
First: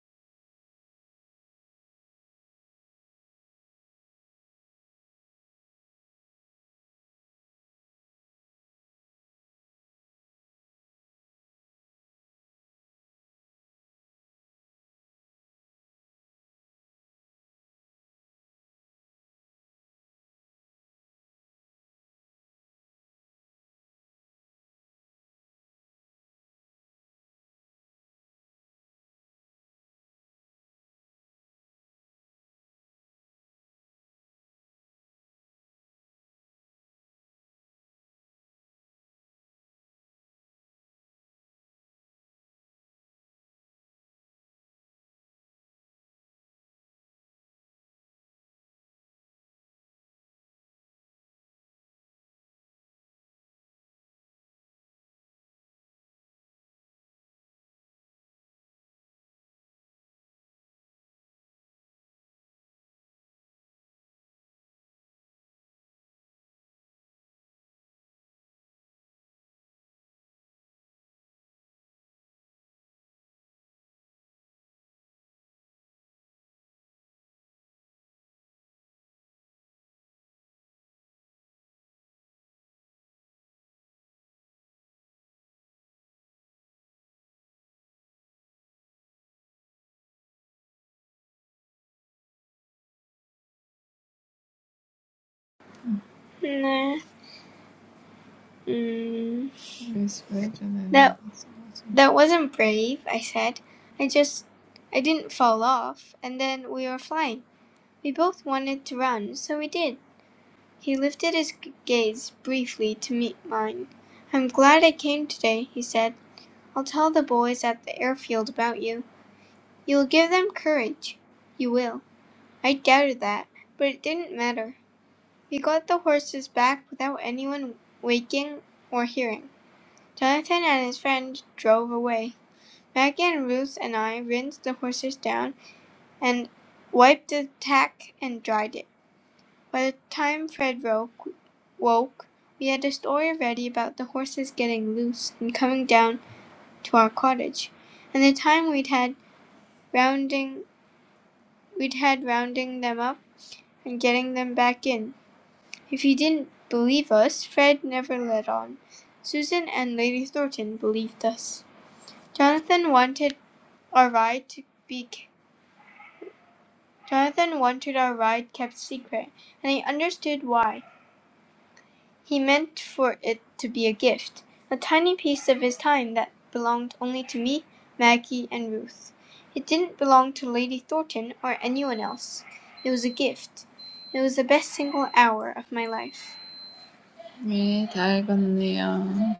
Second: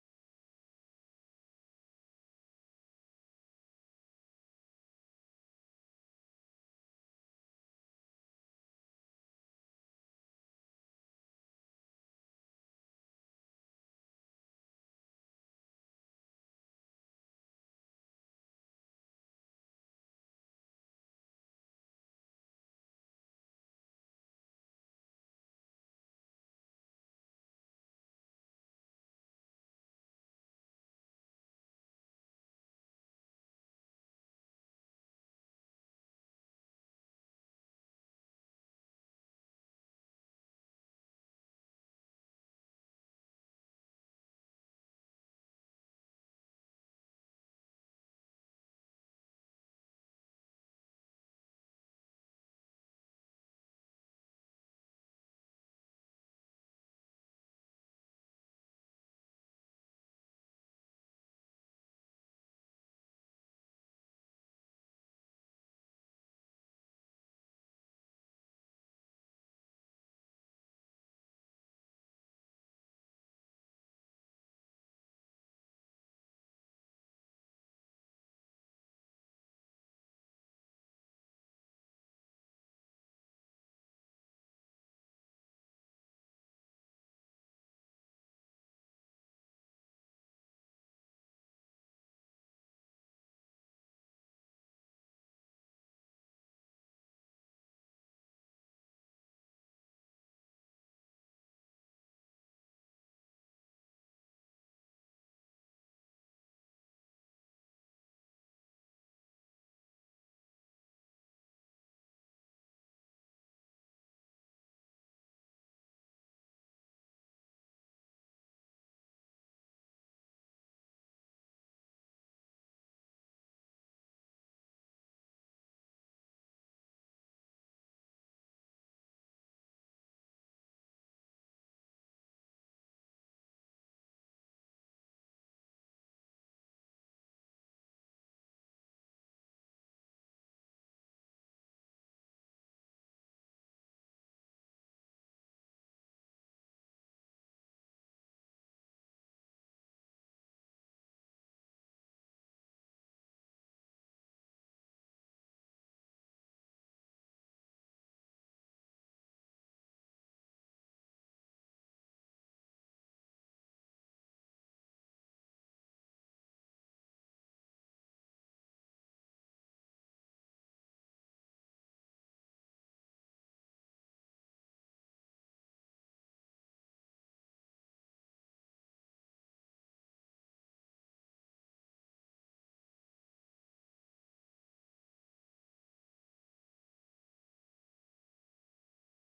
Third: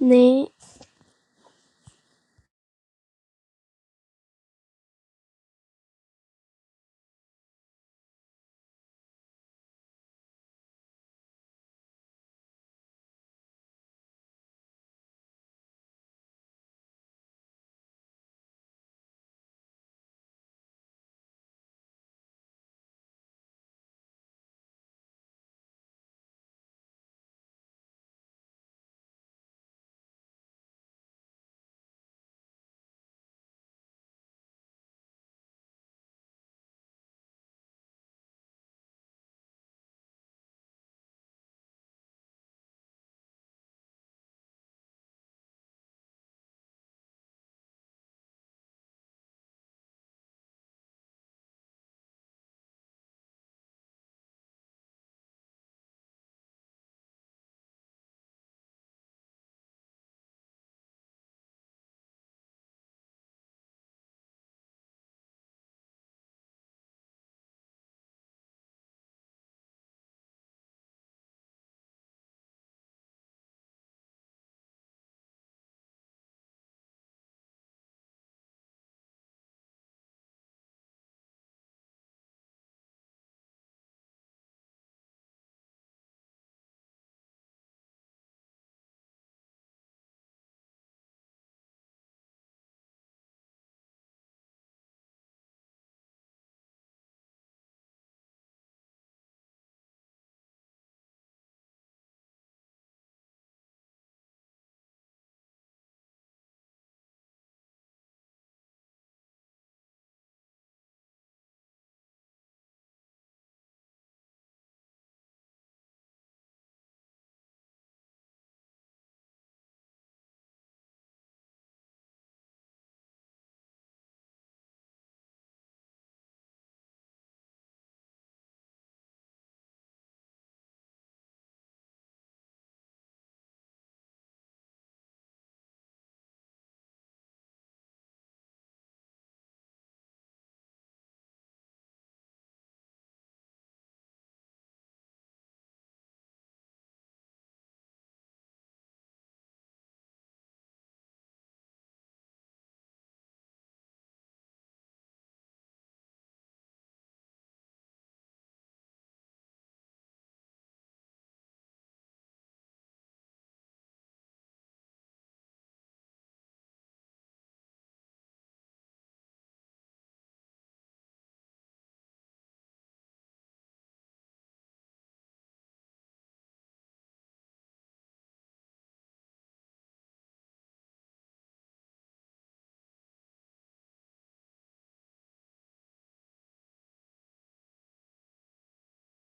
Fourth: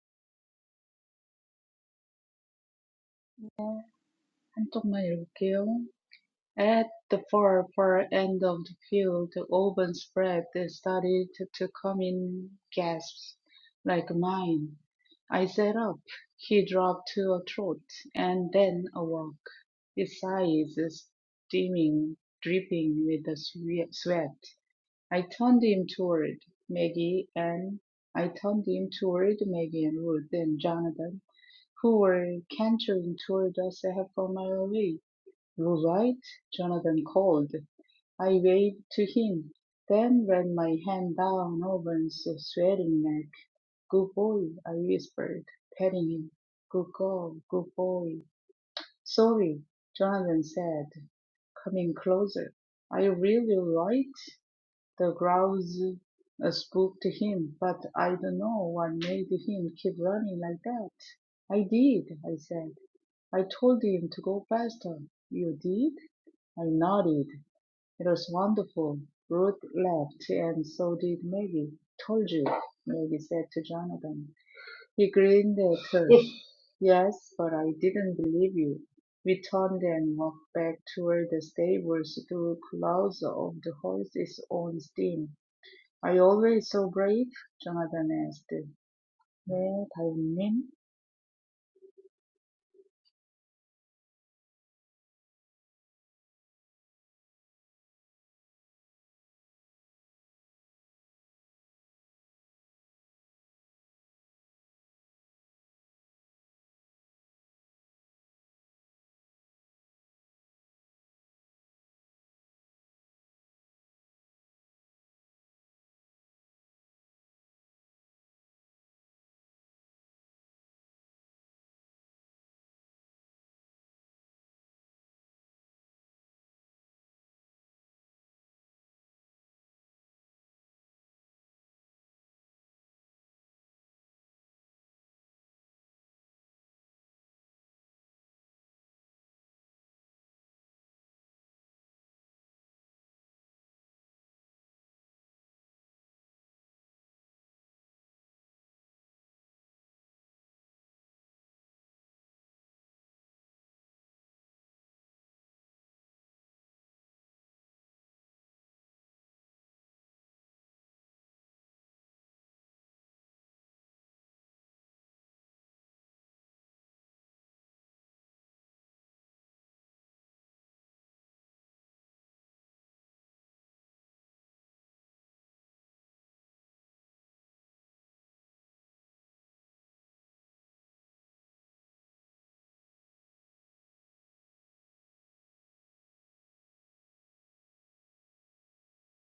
[SPEAKER 1] Nay,
[SPEAKER 4] 한쪽만 읽을게요. At the far, far end of the field, the oven spread that started to come in gasps, like mine. I sat up. He dropped to a trot, and then a walk, his sides steaming, dripping with the swe- sweat. I turned him toward Maggie and I turned him toward Maggie and Ruth and Jonathan, who were cantering toward us a half a mile away. "You're right," Jonathan called. I waved to him, then ran my hand down Owen's sweating neck. "Good boy!" I whispered, patting him. "Good girl! Good boy!" "Sorry," Jonathan said, coming closer. "Are you really all right?" The grouse, uh, spooked him, but I don't know what made him keep running like that. "I did," I said. "I told him to go faster." "You did?" I nodded. It was wonderful. Ruth laughed, and so did Maggie. Told you, Maggie said to Jonathan. He grinned at her. <laughs> yes, but I didn't believe you. We turned and walked back toward the stables through clouds of the horse's own steam. Are you always so brave? Jonathan asked. 네, 다윗님.
[SPEAKER 2] 네. 음. that that wasn't brave, I said. I just I didn't fall off and then we were flying. We both wanted to run, so we did. He lifted his gaze briefly to meet mine. "I'm glad I came today," he said. "I'll tell the boys at the airfield about you. You'll give them courage. You will." I doubted that, but it didn't matter. We got the horses back without anyone waking or hearing. Jonathan and his friend drove away. Maggie and Ruth and I rinsed the horses down and wiped the tack and dried it. By the time Fred woke, woke, we had a story ready about the horses getting loose and coming down to our cottage, and the time we'd had rounding we'd had rounding them up and getting them back in. If he didn't believe us, Fred never let on. Susan and Lady Thornton believed us. Jonathan wanted our ride to be Jonathan wanted our ride kept secret, and he understood why. He meant for it to be a gift, a tiny piece of his time that belonged only to me, Maggie, and Ruth. It didn't belong to Lady Thornton or anyone else. It was a gift. It was the best single hour of my life. 네, 다 읽었네요.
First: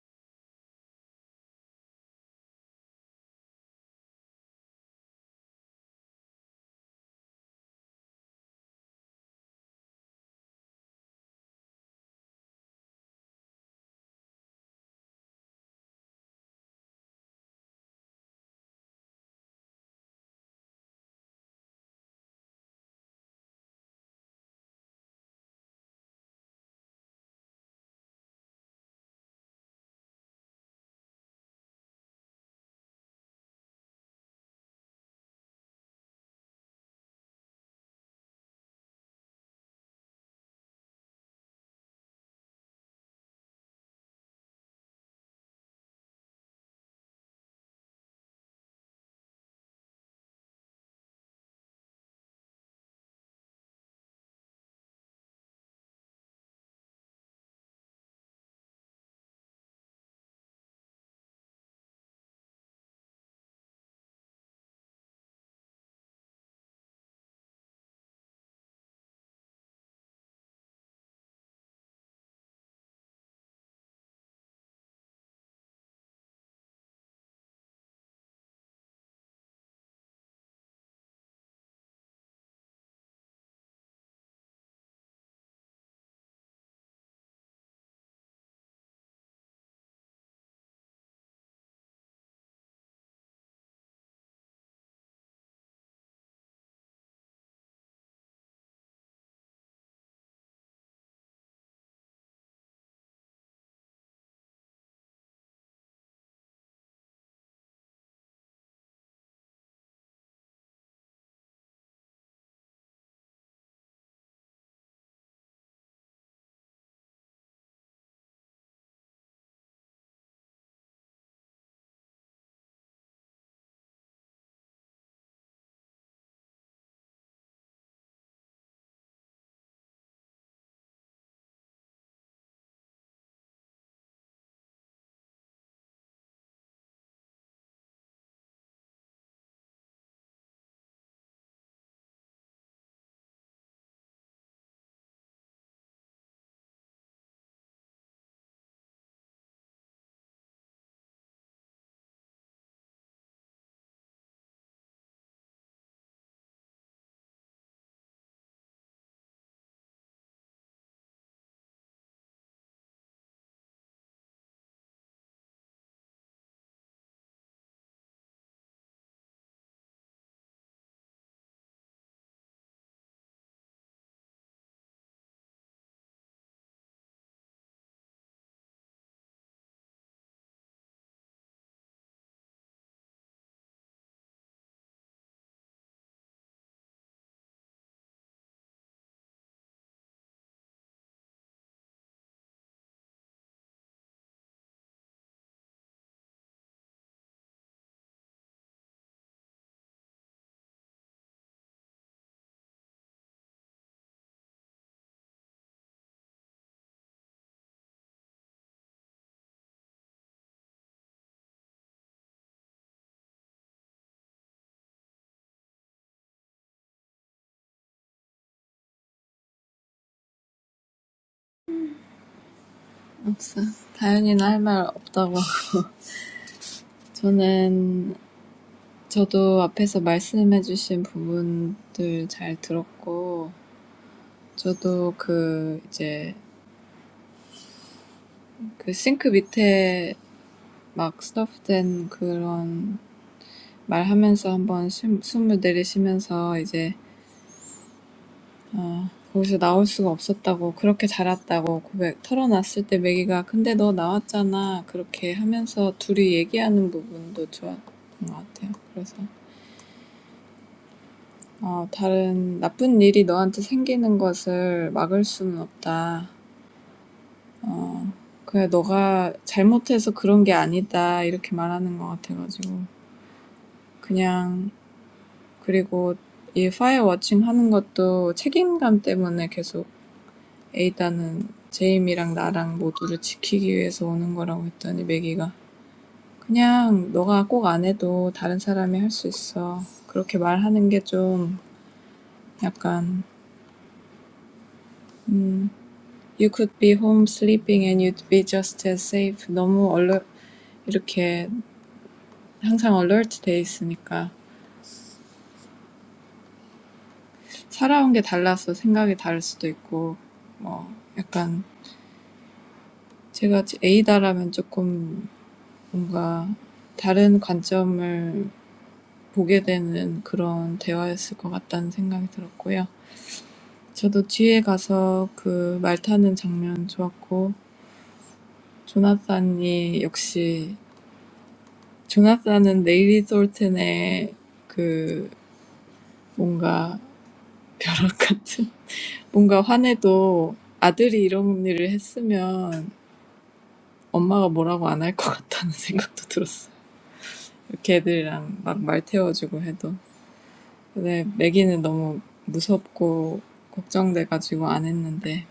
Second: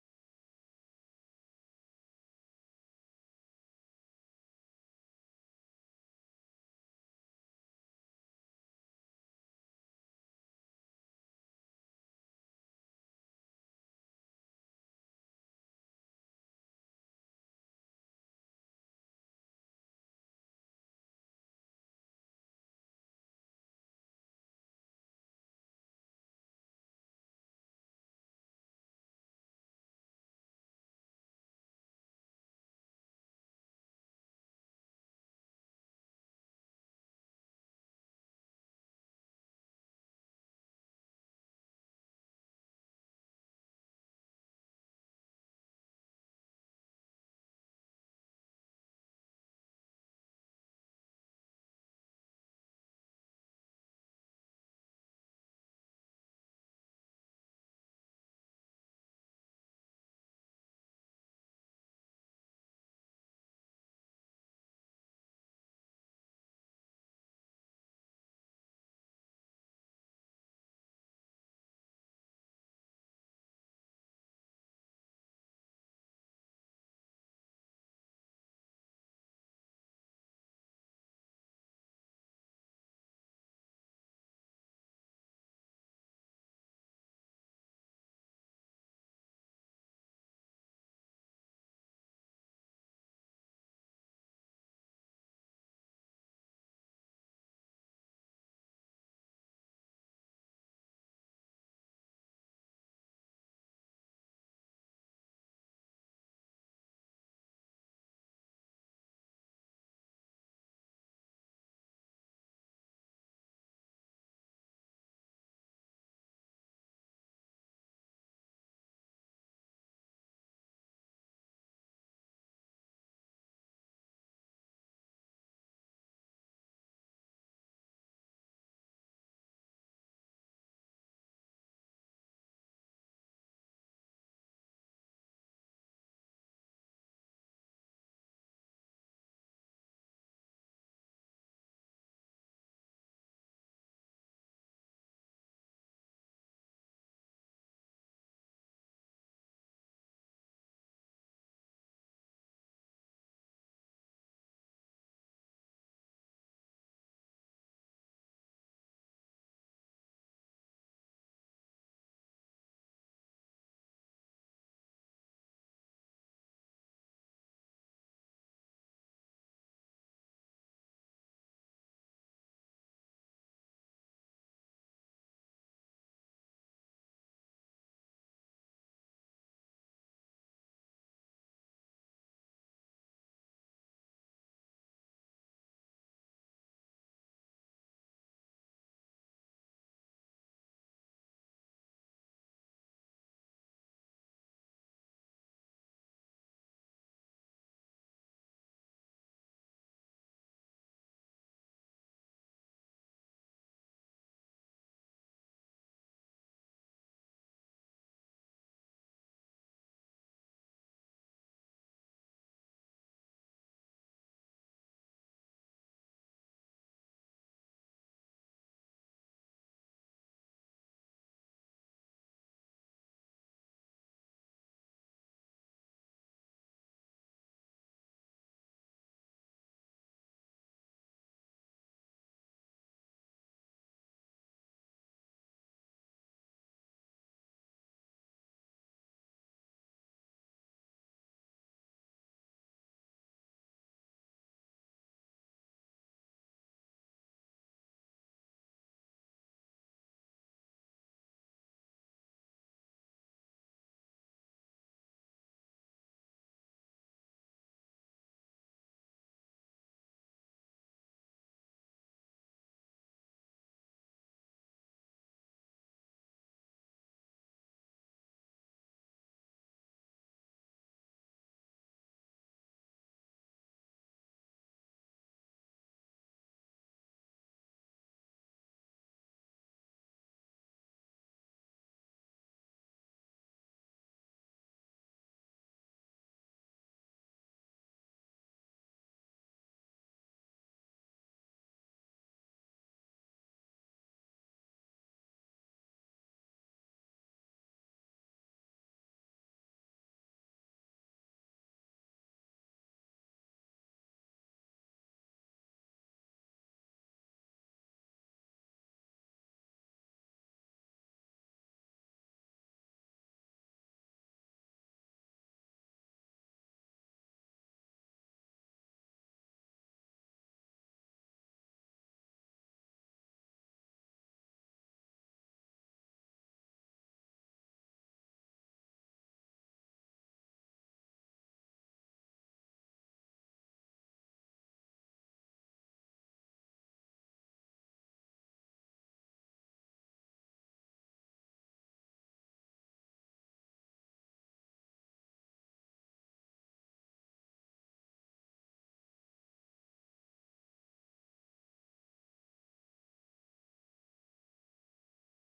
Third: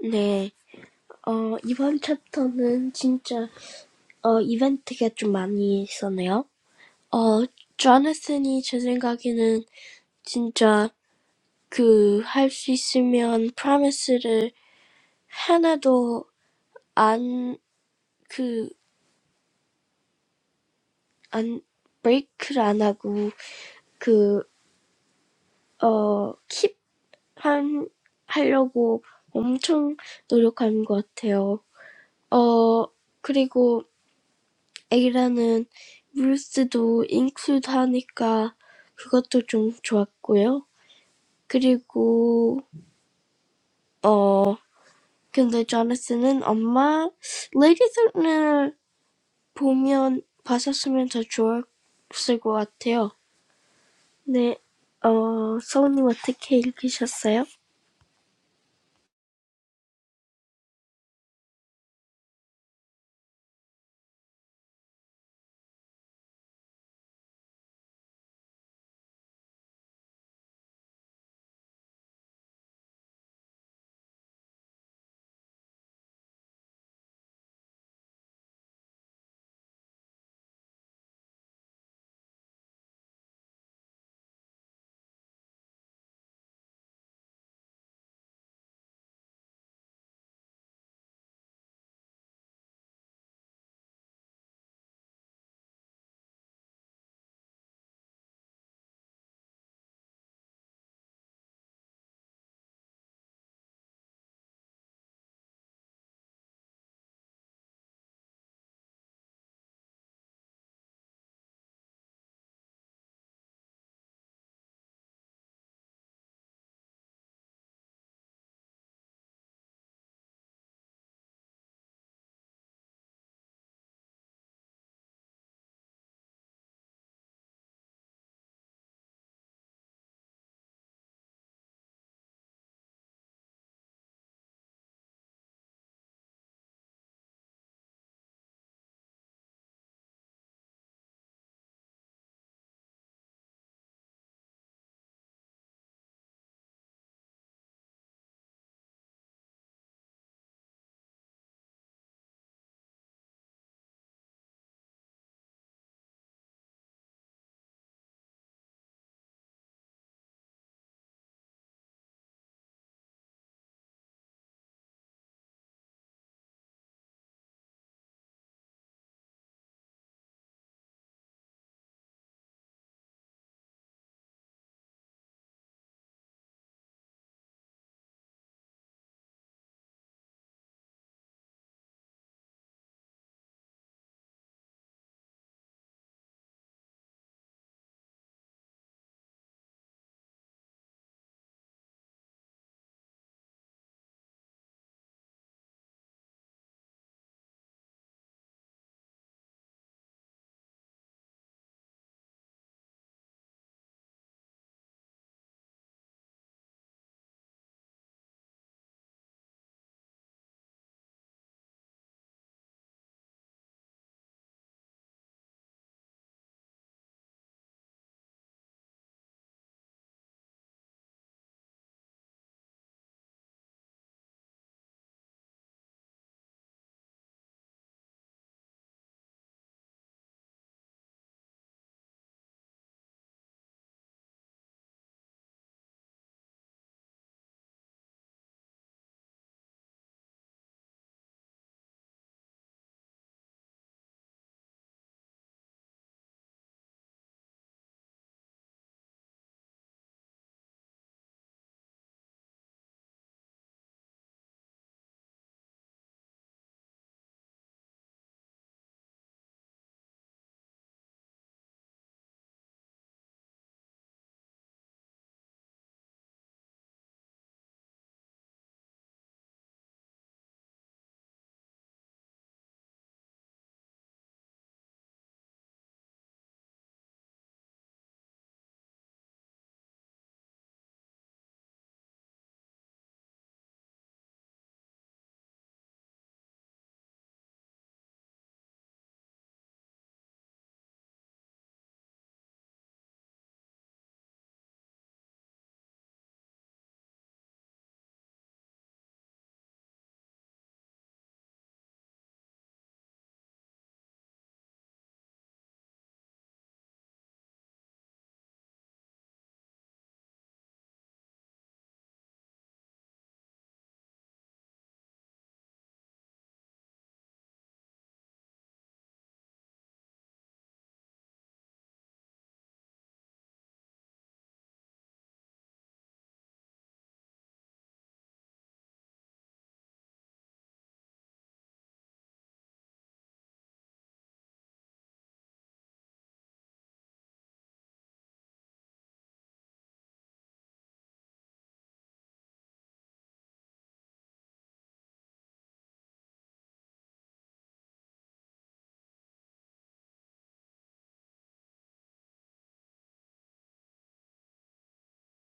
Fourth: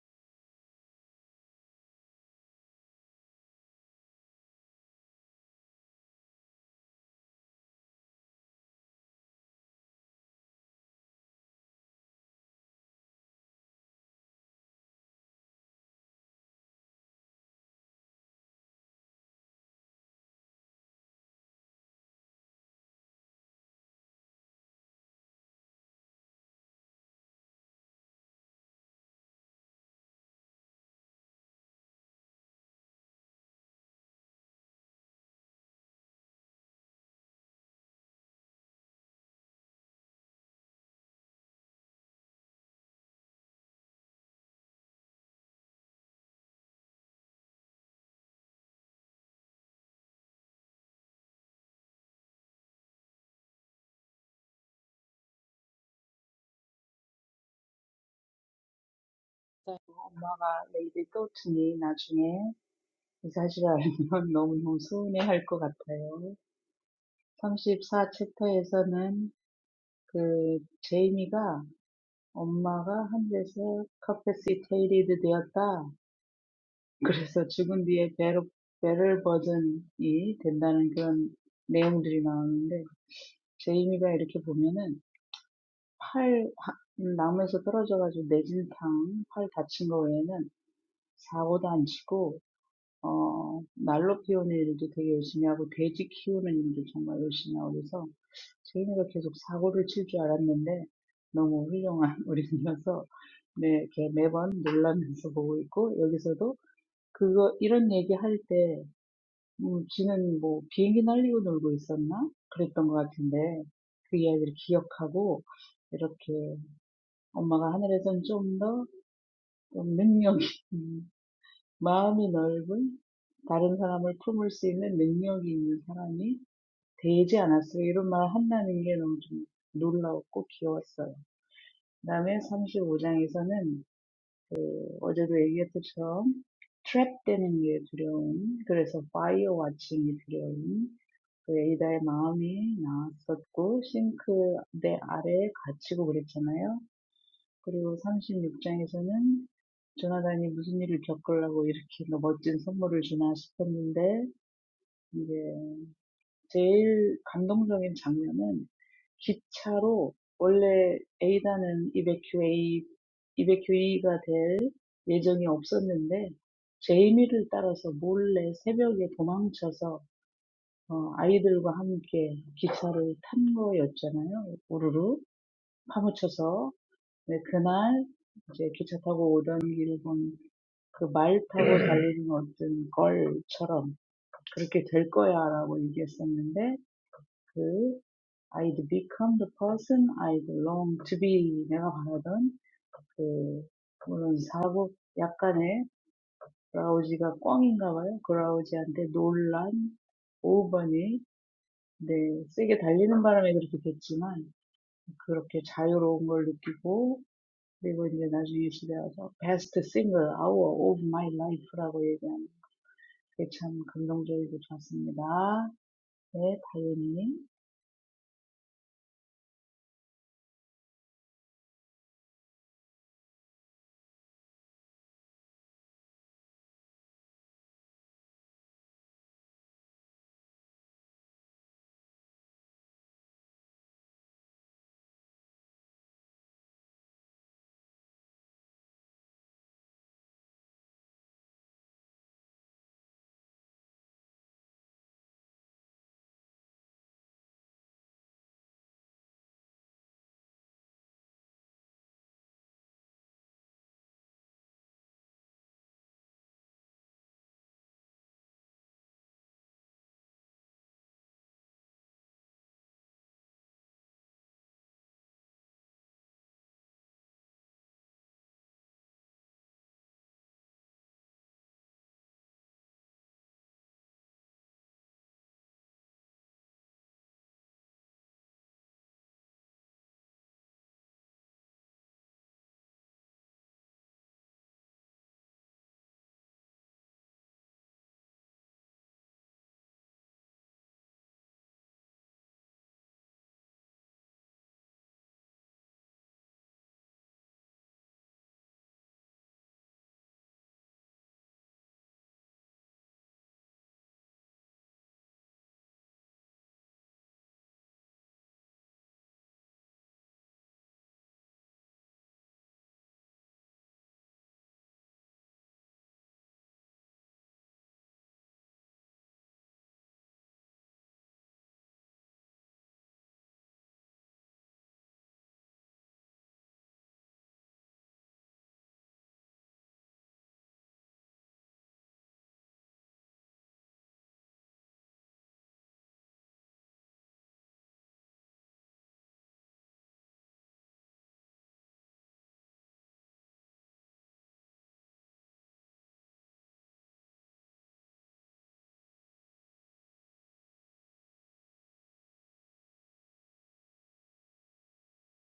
[SPEAKER 1] nay. 어, 이번 챕터는 진짜, 어, 이벤트가 좀 많이 있었네요. 어, 조나슨이 제 생각에는 진짜 그, 할 수 있으면 프라미스를 하나도 안, 그, 안, 브레이크를 안 하고, 그, 어, 킵, 한, 하려고 엄청 노력하는 것 같아요. 어, 그리고 애기라는 브루스도 인클루드 하니까 그것도 좀 좋았고요. 그리고 어 근데 조나스는 엄마 레이디 썬을 보면 봤었으면 더 좋았을 것 같아요. 네, 어 서훈님 어떻게 읽으셨어요?
[SPEAKER 4] 엄마가 내일이 또 주니 나중에 이 사실 알면 너무너무 서운해할 것 같아요. 34 챕터에서는 그 제이미가 엄마가 하늘에서 커패시테이티드 되었다. 그래서 죽은 뒤에 배로, 배럴 버전이 된다는 그런 내용들이 나오는데 제이미가 이렇게 보면은 팔 하- 나무에서 떨어져가지고 내진탕 팔 다친 거 외에는 사고도 안 치고 어, 날로 키우는 일도 되게 열심히 하고, 돼지 키우는 일도 정말 열심히 하고, 그래서 제인이가 계속 사고를 칠줄 알았는데, 너무 훌륭한 <laughs> 어린이라서, 네, 이렇게 매번 놀라면서 보고 있고, 여기서도 그거, 이런 얘기 할 때, 음, 지는 뭐 비행기 날리고 놀고 있었나? 그랬던 것 같은데, 그 이야기를 기억하고, 이렇게 엄마가 하늘에선 좀 더, 좀 능력이 <laughs> 마음이 넓은 다른 사람을 품을 수 있는 능력이 있는 사람이 되지 않았어요. 이런 말 한다는 게 너무 좀 놀라웠고 귀여웠어요. 그다음에 35장에서는 어제도 얘기했듯처럼 트랩되는 게 두려운 그래서 파이어 와칭이 두려운 그 에이다의 마음이 나왔었고 싱크대 아래에 갇히고 그랬잖아요. 그리고 36장에서는 조나단이 무슨 일을 겪으려고 이렇게 멋진 선물을 주나 싶었는데 이제 제일 감동적인 장면은 기차로 원래 에이다는 A다는 이베큐이가 될 예정이 없었는데 제이미를 따라서 몰래 새벽에 도망쳐서 어, 아이들과 함께 기차를 탄 거였잖아요. 우르르 파묻혀서 네, 그날 이제 기차 타고 오던 길을 본그 말 타고 달리는 어떤 걸처럼 그렇게 될 거야라고 얘기했었는데 그 I'd become the person I long to be 내가 바라던 그 그런 사고 약간의 브라우지가 꽝인가 봐요. 브라우지한테 놀란 5번이 네, 세게 달리는 바람에 그렇게 됐지만 그렇게 자유로운 걸 느끼고 그리고 이제 나중에 집에 와서 best single hour of my life라고 얘기하는 그게 참 감동적이고 좋았습니다. 네, 다현이님.
[SPEAKER 2] 없어. 다현이는 할말 없다고 하고. <laughs> 저는, 저도 앞에서 말씀해주신 부분들 잘 들었고, 저도 그, 이제, 그 싱크 밑에 막 스토프된 그런 말 하면서 한번 숨, 숨을 내리시면서 이제 어, 거기서 나올 수가 없었다고 그렇게 자랐다고 고백 털어놨을 때 매기가 근데 너 나왔잖아 그렇게 하면서 둘이 얘기하는 부분도 좋았던 것 같아요. 그래서 어, 다른 나쁜 일이 너한테 생기는 것을 막을 수는 없다. 어, 그래 너가 잘못해서 그런 게 아니다 이렇게 말하는 것 같아가지고 그냥 그리고 이 파일 워칭 하는 것도 책임감 때문에 계속 에이다는 제임이랑 나랑 모두를 지키기 위해서 오는 거라고 했더니 매기가 그냥 너가 꼭 안 해도 다른 사람이 할 수 있어. 그렇게 말하는 게 좀 약간 음, you could be home sleeping and you'd be just as safe. 너무 얼른 이렇게 항상 alert 돼 있으니까 살아온 게 달라서 생각이 다를 수도 있고 뭐 약간 제가 에이다라면 조금 뭔가 다른 관점을 보게 되는 그런 대화였을 것 같다는 생각이 들었고요. 저도 뒤에 가서 그 말 타는 장면 좋았고, 조나단이 역시, 조나단은 네일리 솔튼의 그 뭔가 벼락 같은, <laughs> 뭔가 화내도 아들이 이런 일을 했으면 엄마가 뭐라고 안 할 것 같다는 <laughs> 생각도 들었어요. 이렇게 막말 태워주고 해도. 근데 매기는 너무 무섭고 걱정돼가지고 안 했는데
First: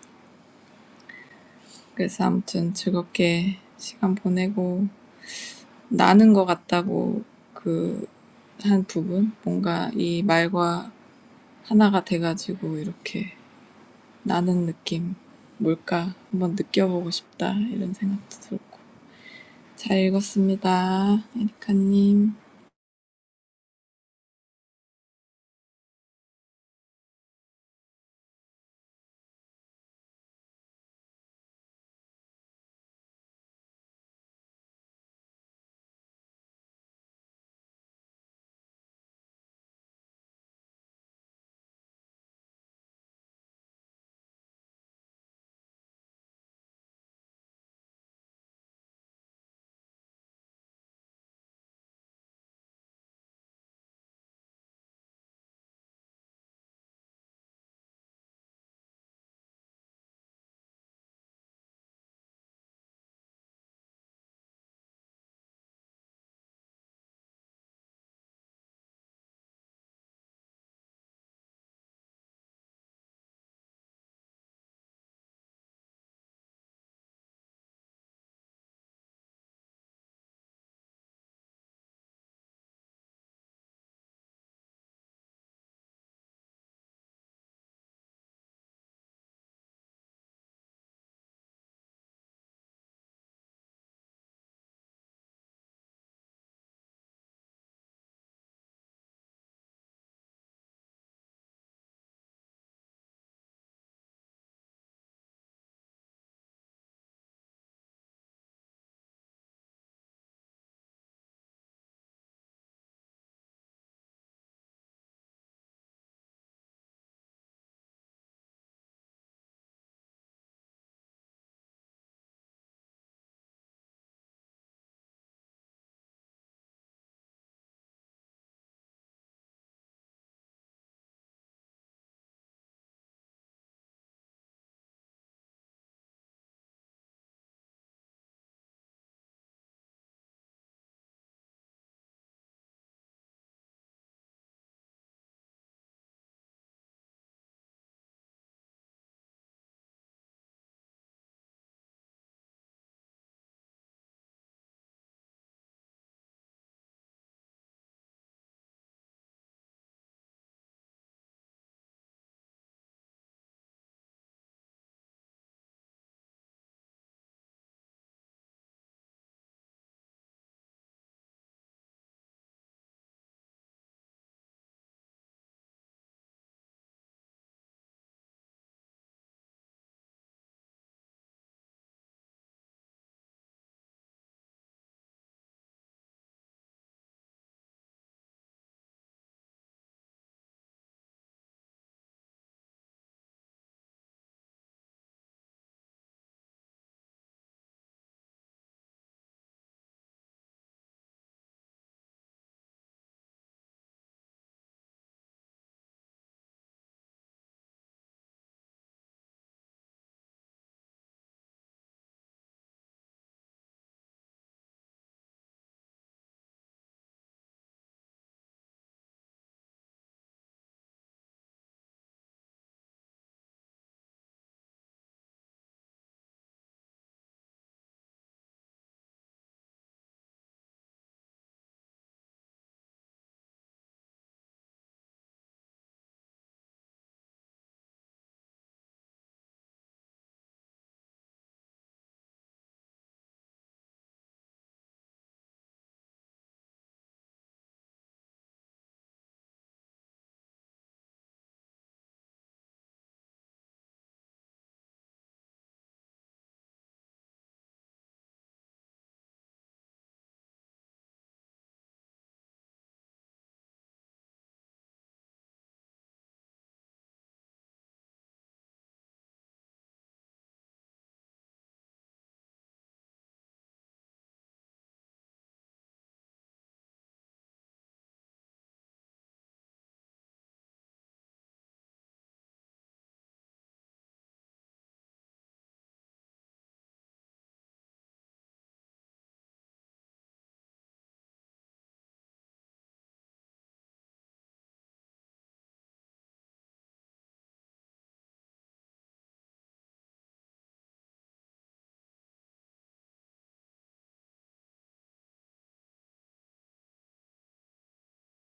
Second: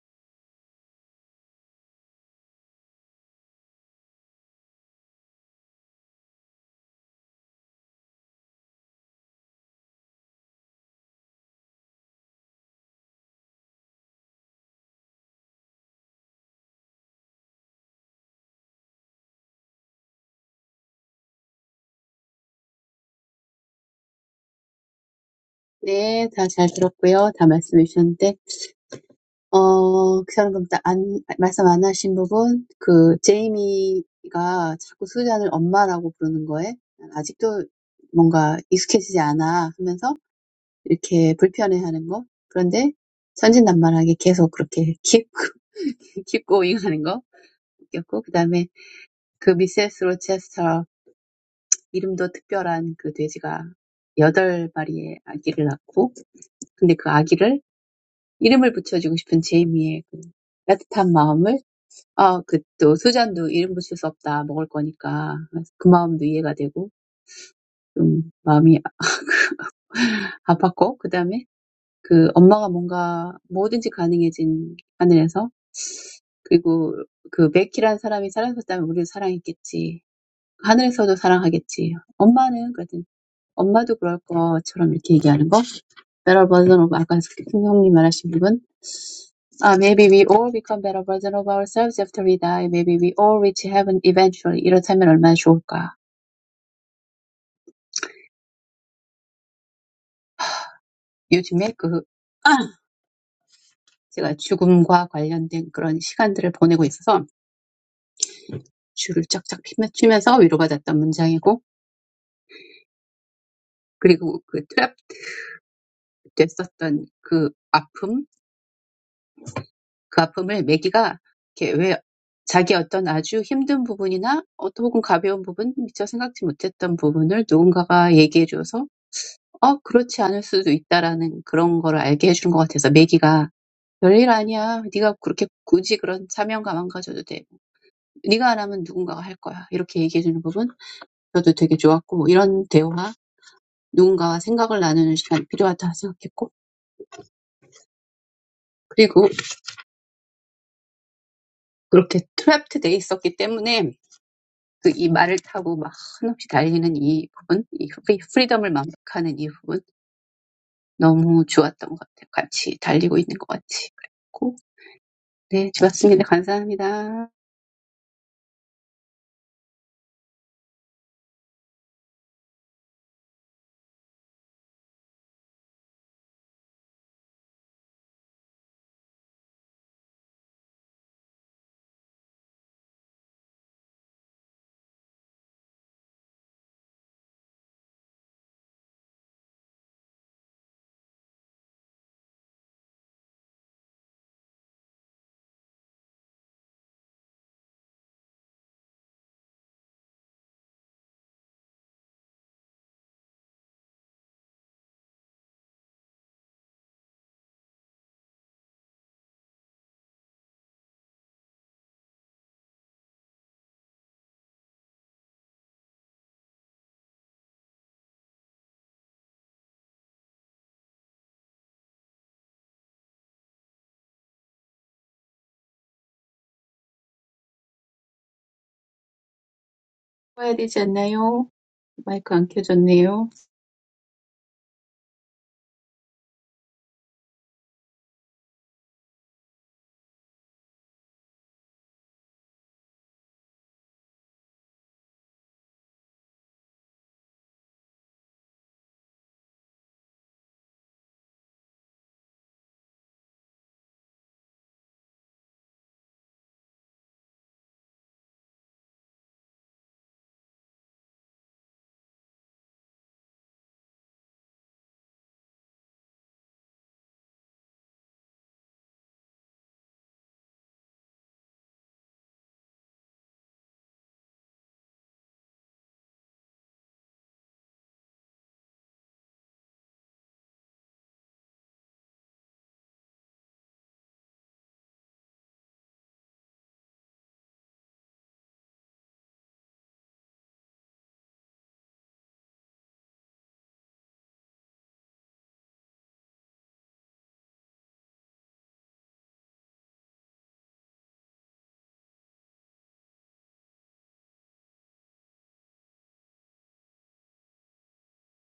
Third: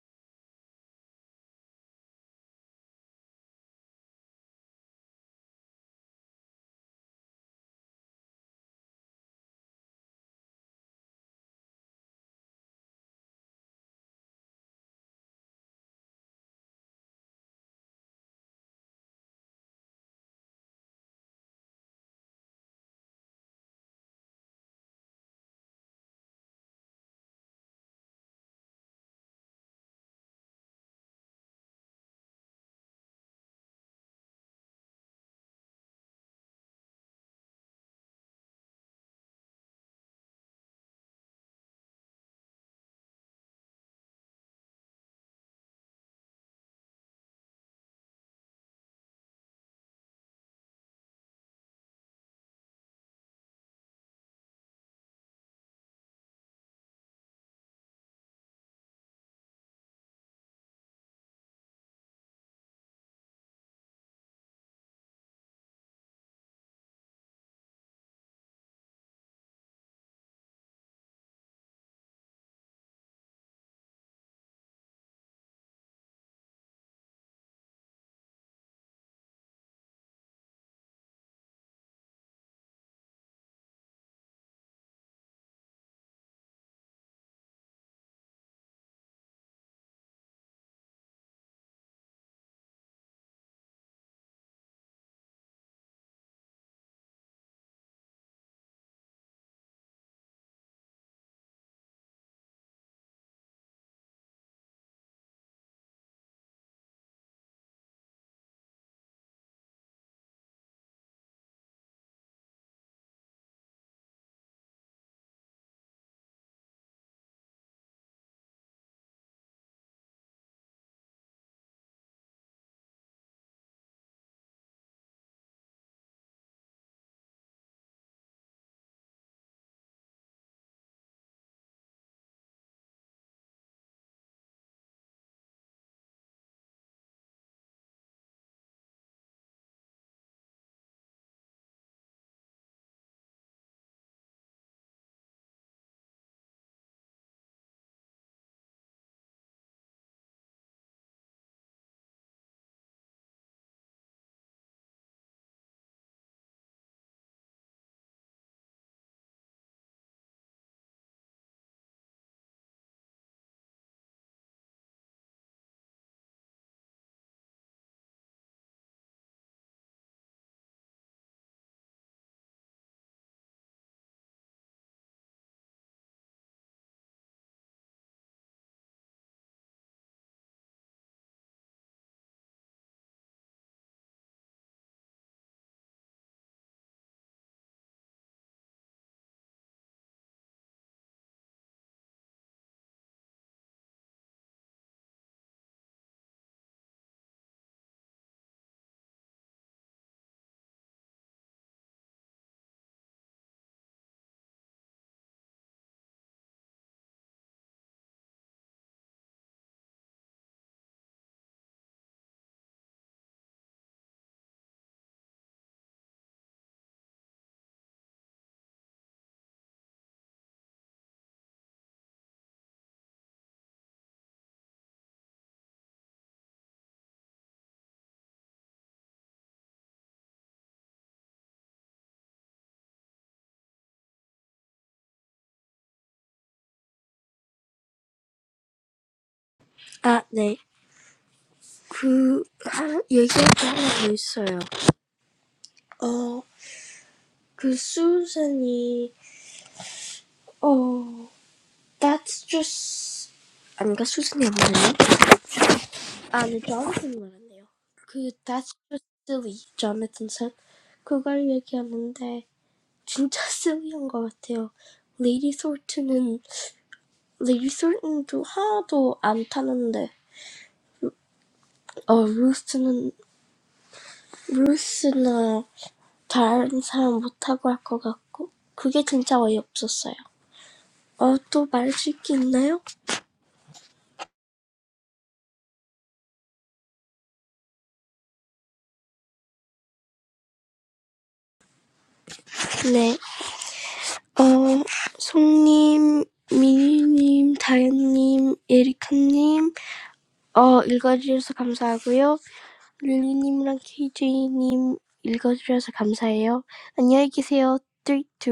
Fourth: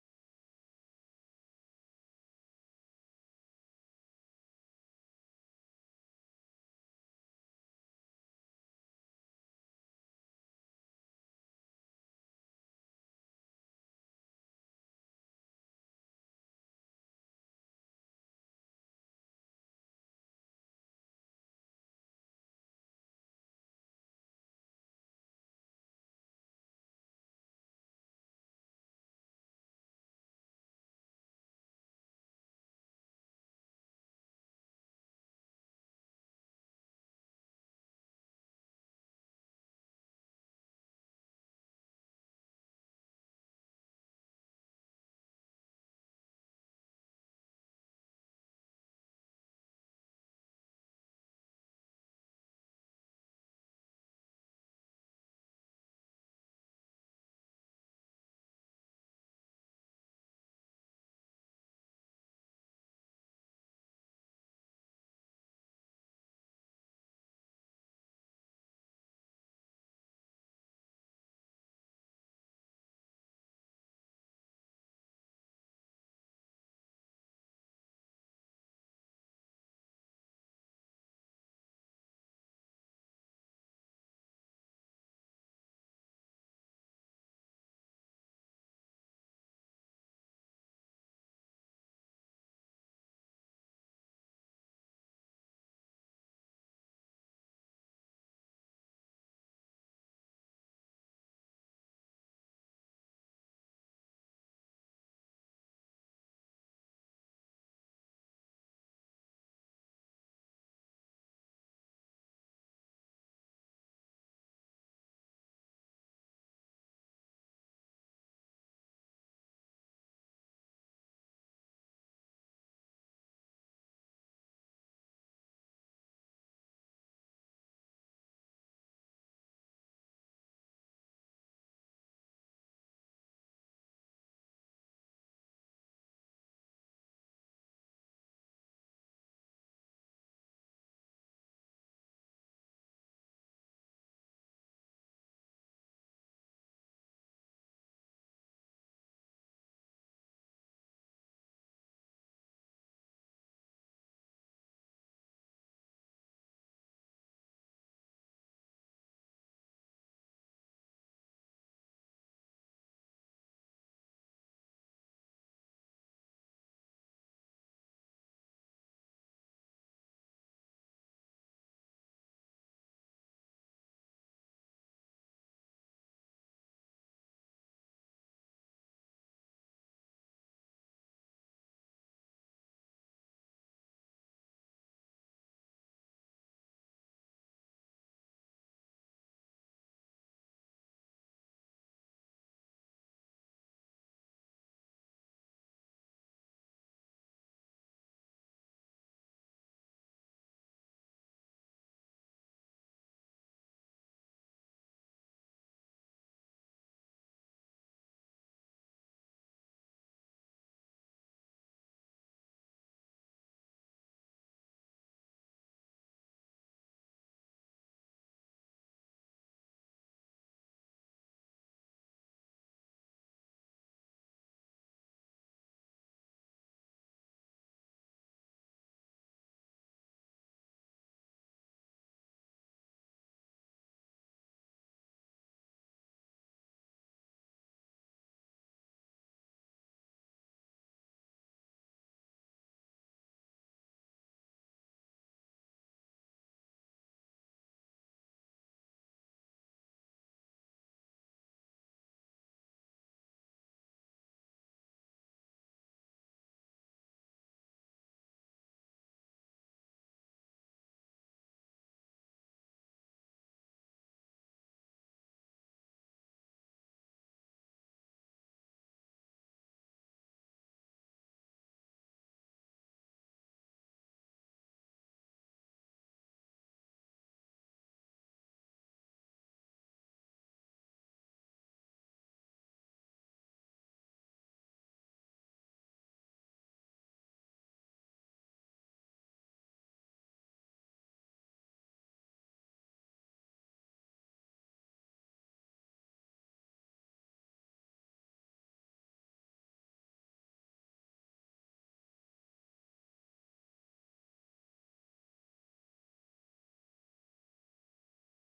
[SPEAKER 2] 그래서 아무튼 즐겁게 시간 보내고 나는 것 같다고 그 한 부분 뭔가 이 말과 하나가 돼가지고 이렇게 나는 느낌 뭘까 한번 느껴보고 싶다 이런 생각도 들고 잘 읽었습니다 에리카님
[SPEAKER 3] 네, 다 잘 들었고요. 다 말씀해 주셨는데 어, 그 사람도 안, 말씀 안 하신 부분 그 제이미가 자꾸 수잔을 엄마라고 부르는 거에 난 아직도 뭔가 익숙해지지 않아 하면서 이렇게 불편해하는 거. 그런데 천진난만하게 계속 그렇게 keep, <laughs> keep going 하는 거 웃겼고 그다음에 그 미세스 로체스터 이름도 특별한 그 돼지가 여덟 마리의 아기를 낳고 근데 그 아기를 이름을 붙여주고 싶은 제이미의 그 따뜻한 마음을 아, 그또 수잔도 이름 붙일 수 없다. 먹을 거니까. 그래서 그 마음도 이해가 되고 좀 마음이 아팠고 그 다음에 그 엄마가 뭔가 뭐든지 가능해진 하늘에서 And if Mackey, that person, was alive, we would love him. Heaven would love him too. Mom would, too. Mom would do that too, like he's saying. Better version of what your brother said. Maybe we all become better versions of ourselves after we die. Maybe we all reach heaven eventually. If that's true, that would be so nice. I've been spending time with death lately, so I'm humming and humming this comforting phrase. And I used the trap for that pain. 그 아픔을 매기가 이렇게 왜 자기 어떤 아주 힘든 부분이나 어떤 혹은 가벼운 부분, 미처 생각지 못했던 부분을 누군가가 얘기해줘서 어 그렇지 않을 수도 있다라는 그런 거를 알게 해준 것 같아서 매기가 별일 아니야. 네가 그렇게 굳이 그런 사명감 안 가져도 돼. 네가 안 하면 누군가가 할 거야. 이렇게 얘기해주는 부분 저도 되게 좋았고 이런 대화 누군가와 생각을 나누는 시간이 필요하다 생각했고 그리고 그렇게 트랩돼 있었기 때문에 그이 말을 타고 막 한없이 달리는 이 부분, 이 프리, 프리덤을 만끽하는 이 부분 너무 좋았던 것 같아요. 같이 달리고 있는 것 같이. 그랬고 네, 좋았습니다. 감사합니다. 해야 되지 않나요? 마이크 안 켜졌네요.
[SPEAKER 1] 아, 네. 그 하나 얘기할 게 하나 더 있어요. 어, 그 수선이 어, that's just 아닌가 수선이 없네요. And Jonathan said, "That's really Jonathan said." He said, "That's really." 어, 읽어주셔서 감사하고요. 릴리님이랑 KJ님 읽어주셔서 감사해요. 안녕히 계세요. 3, 2,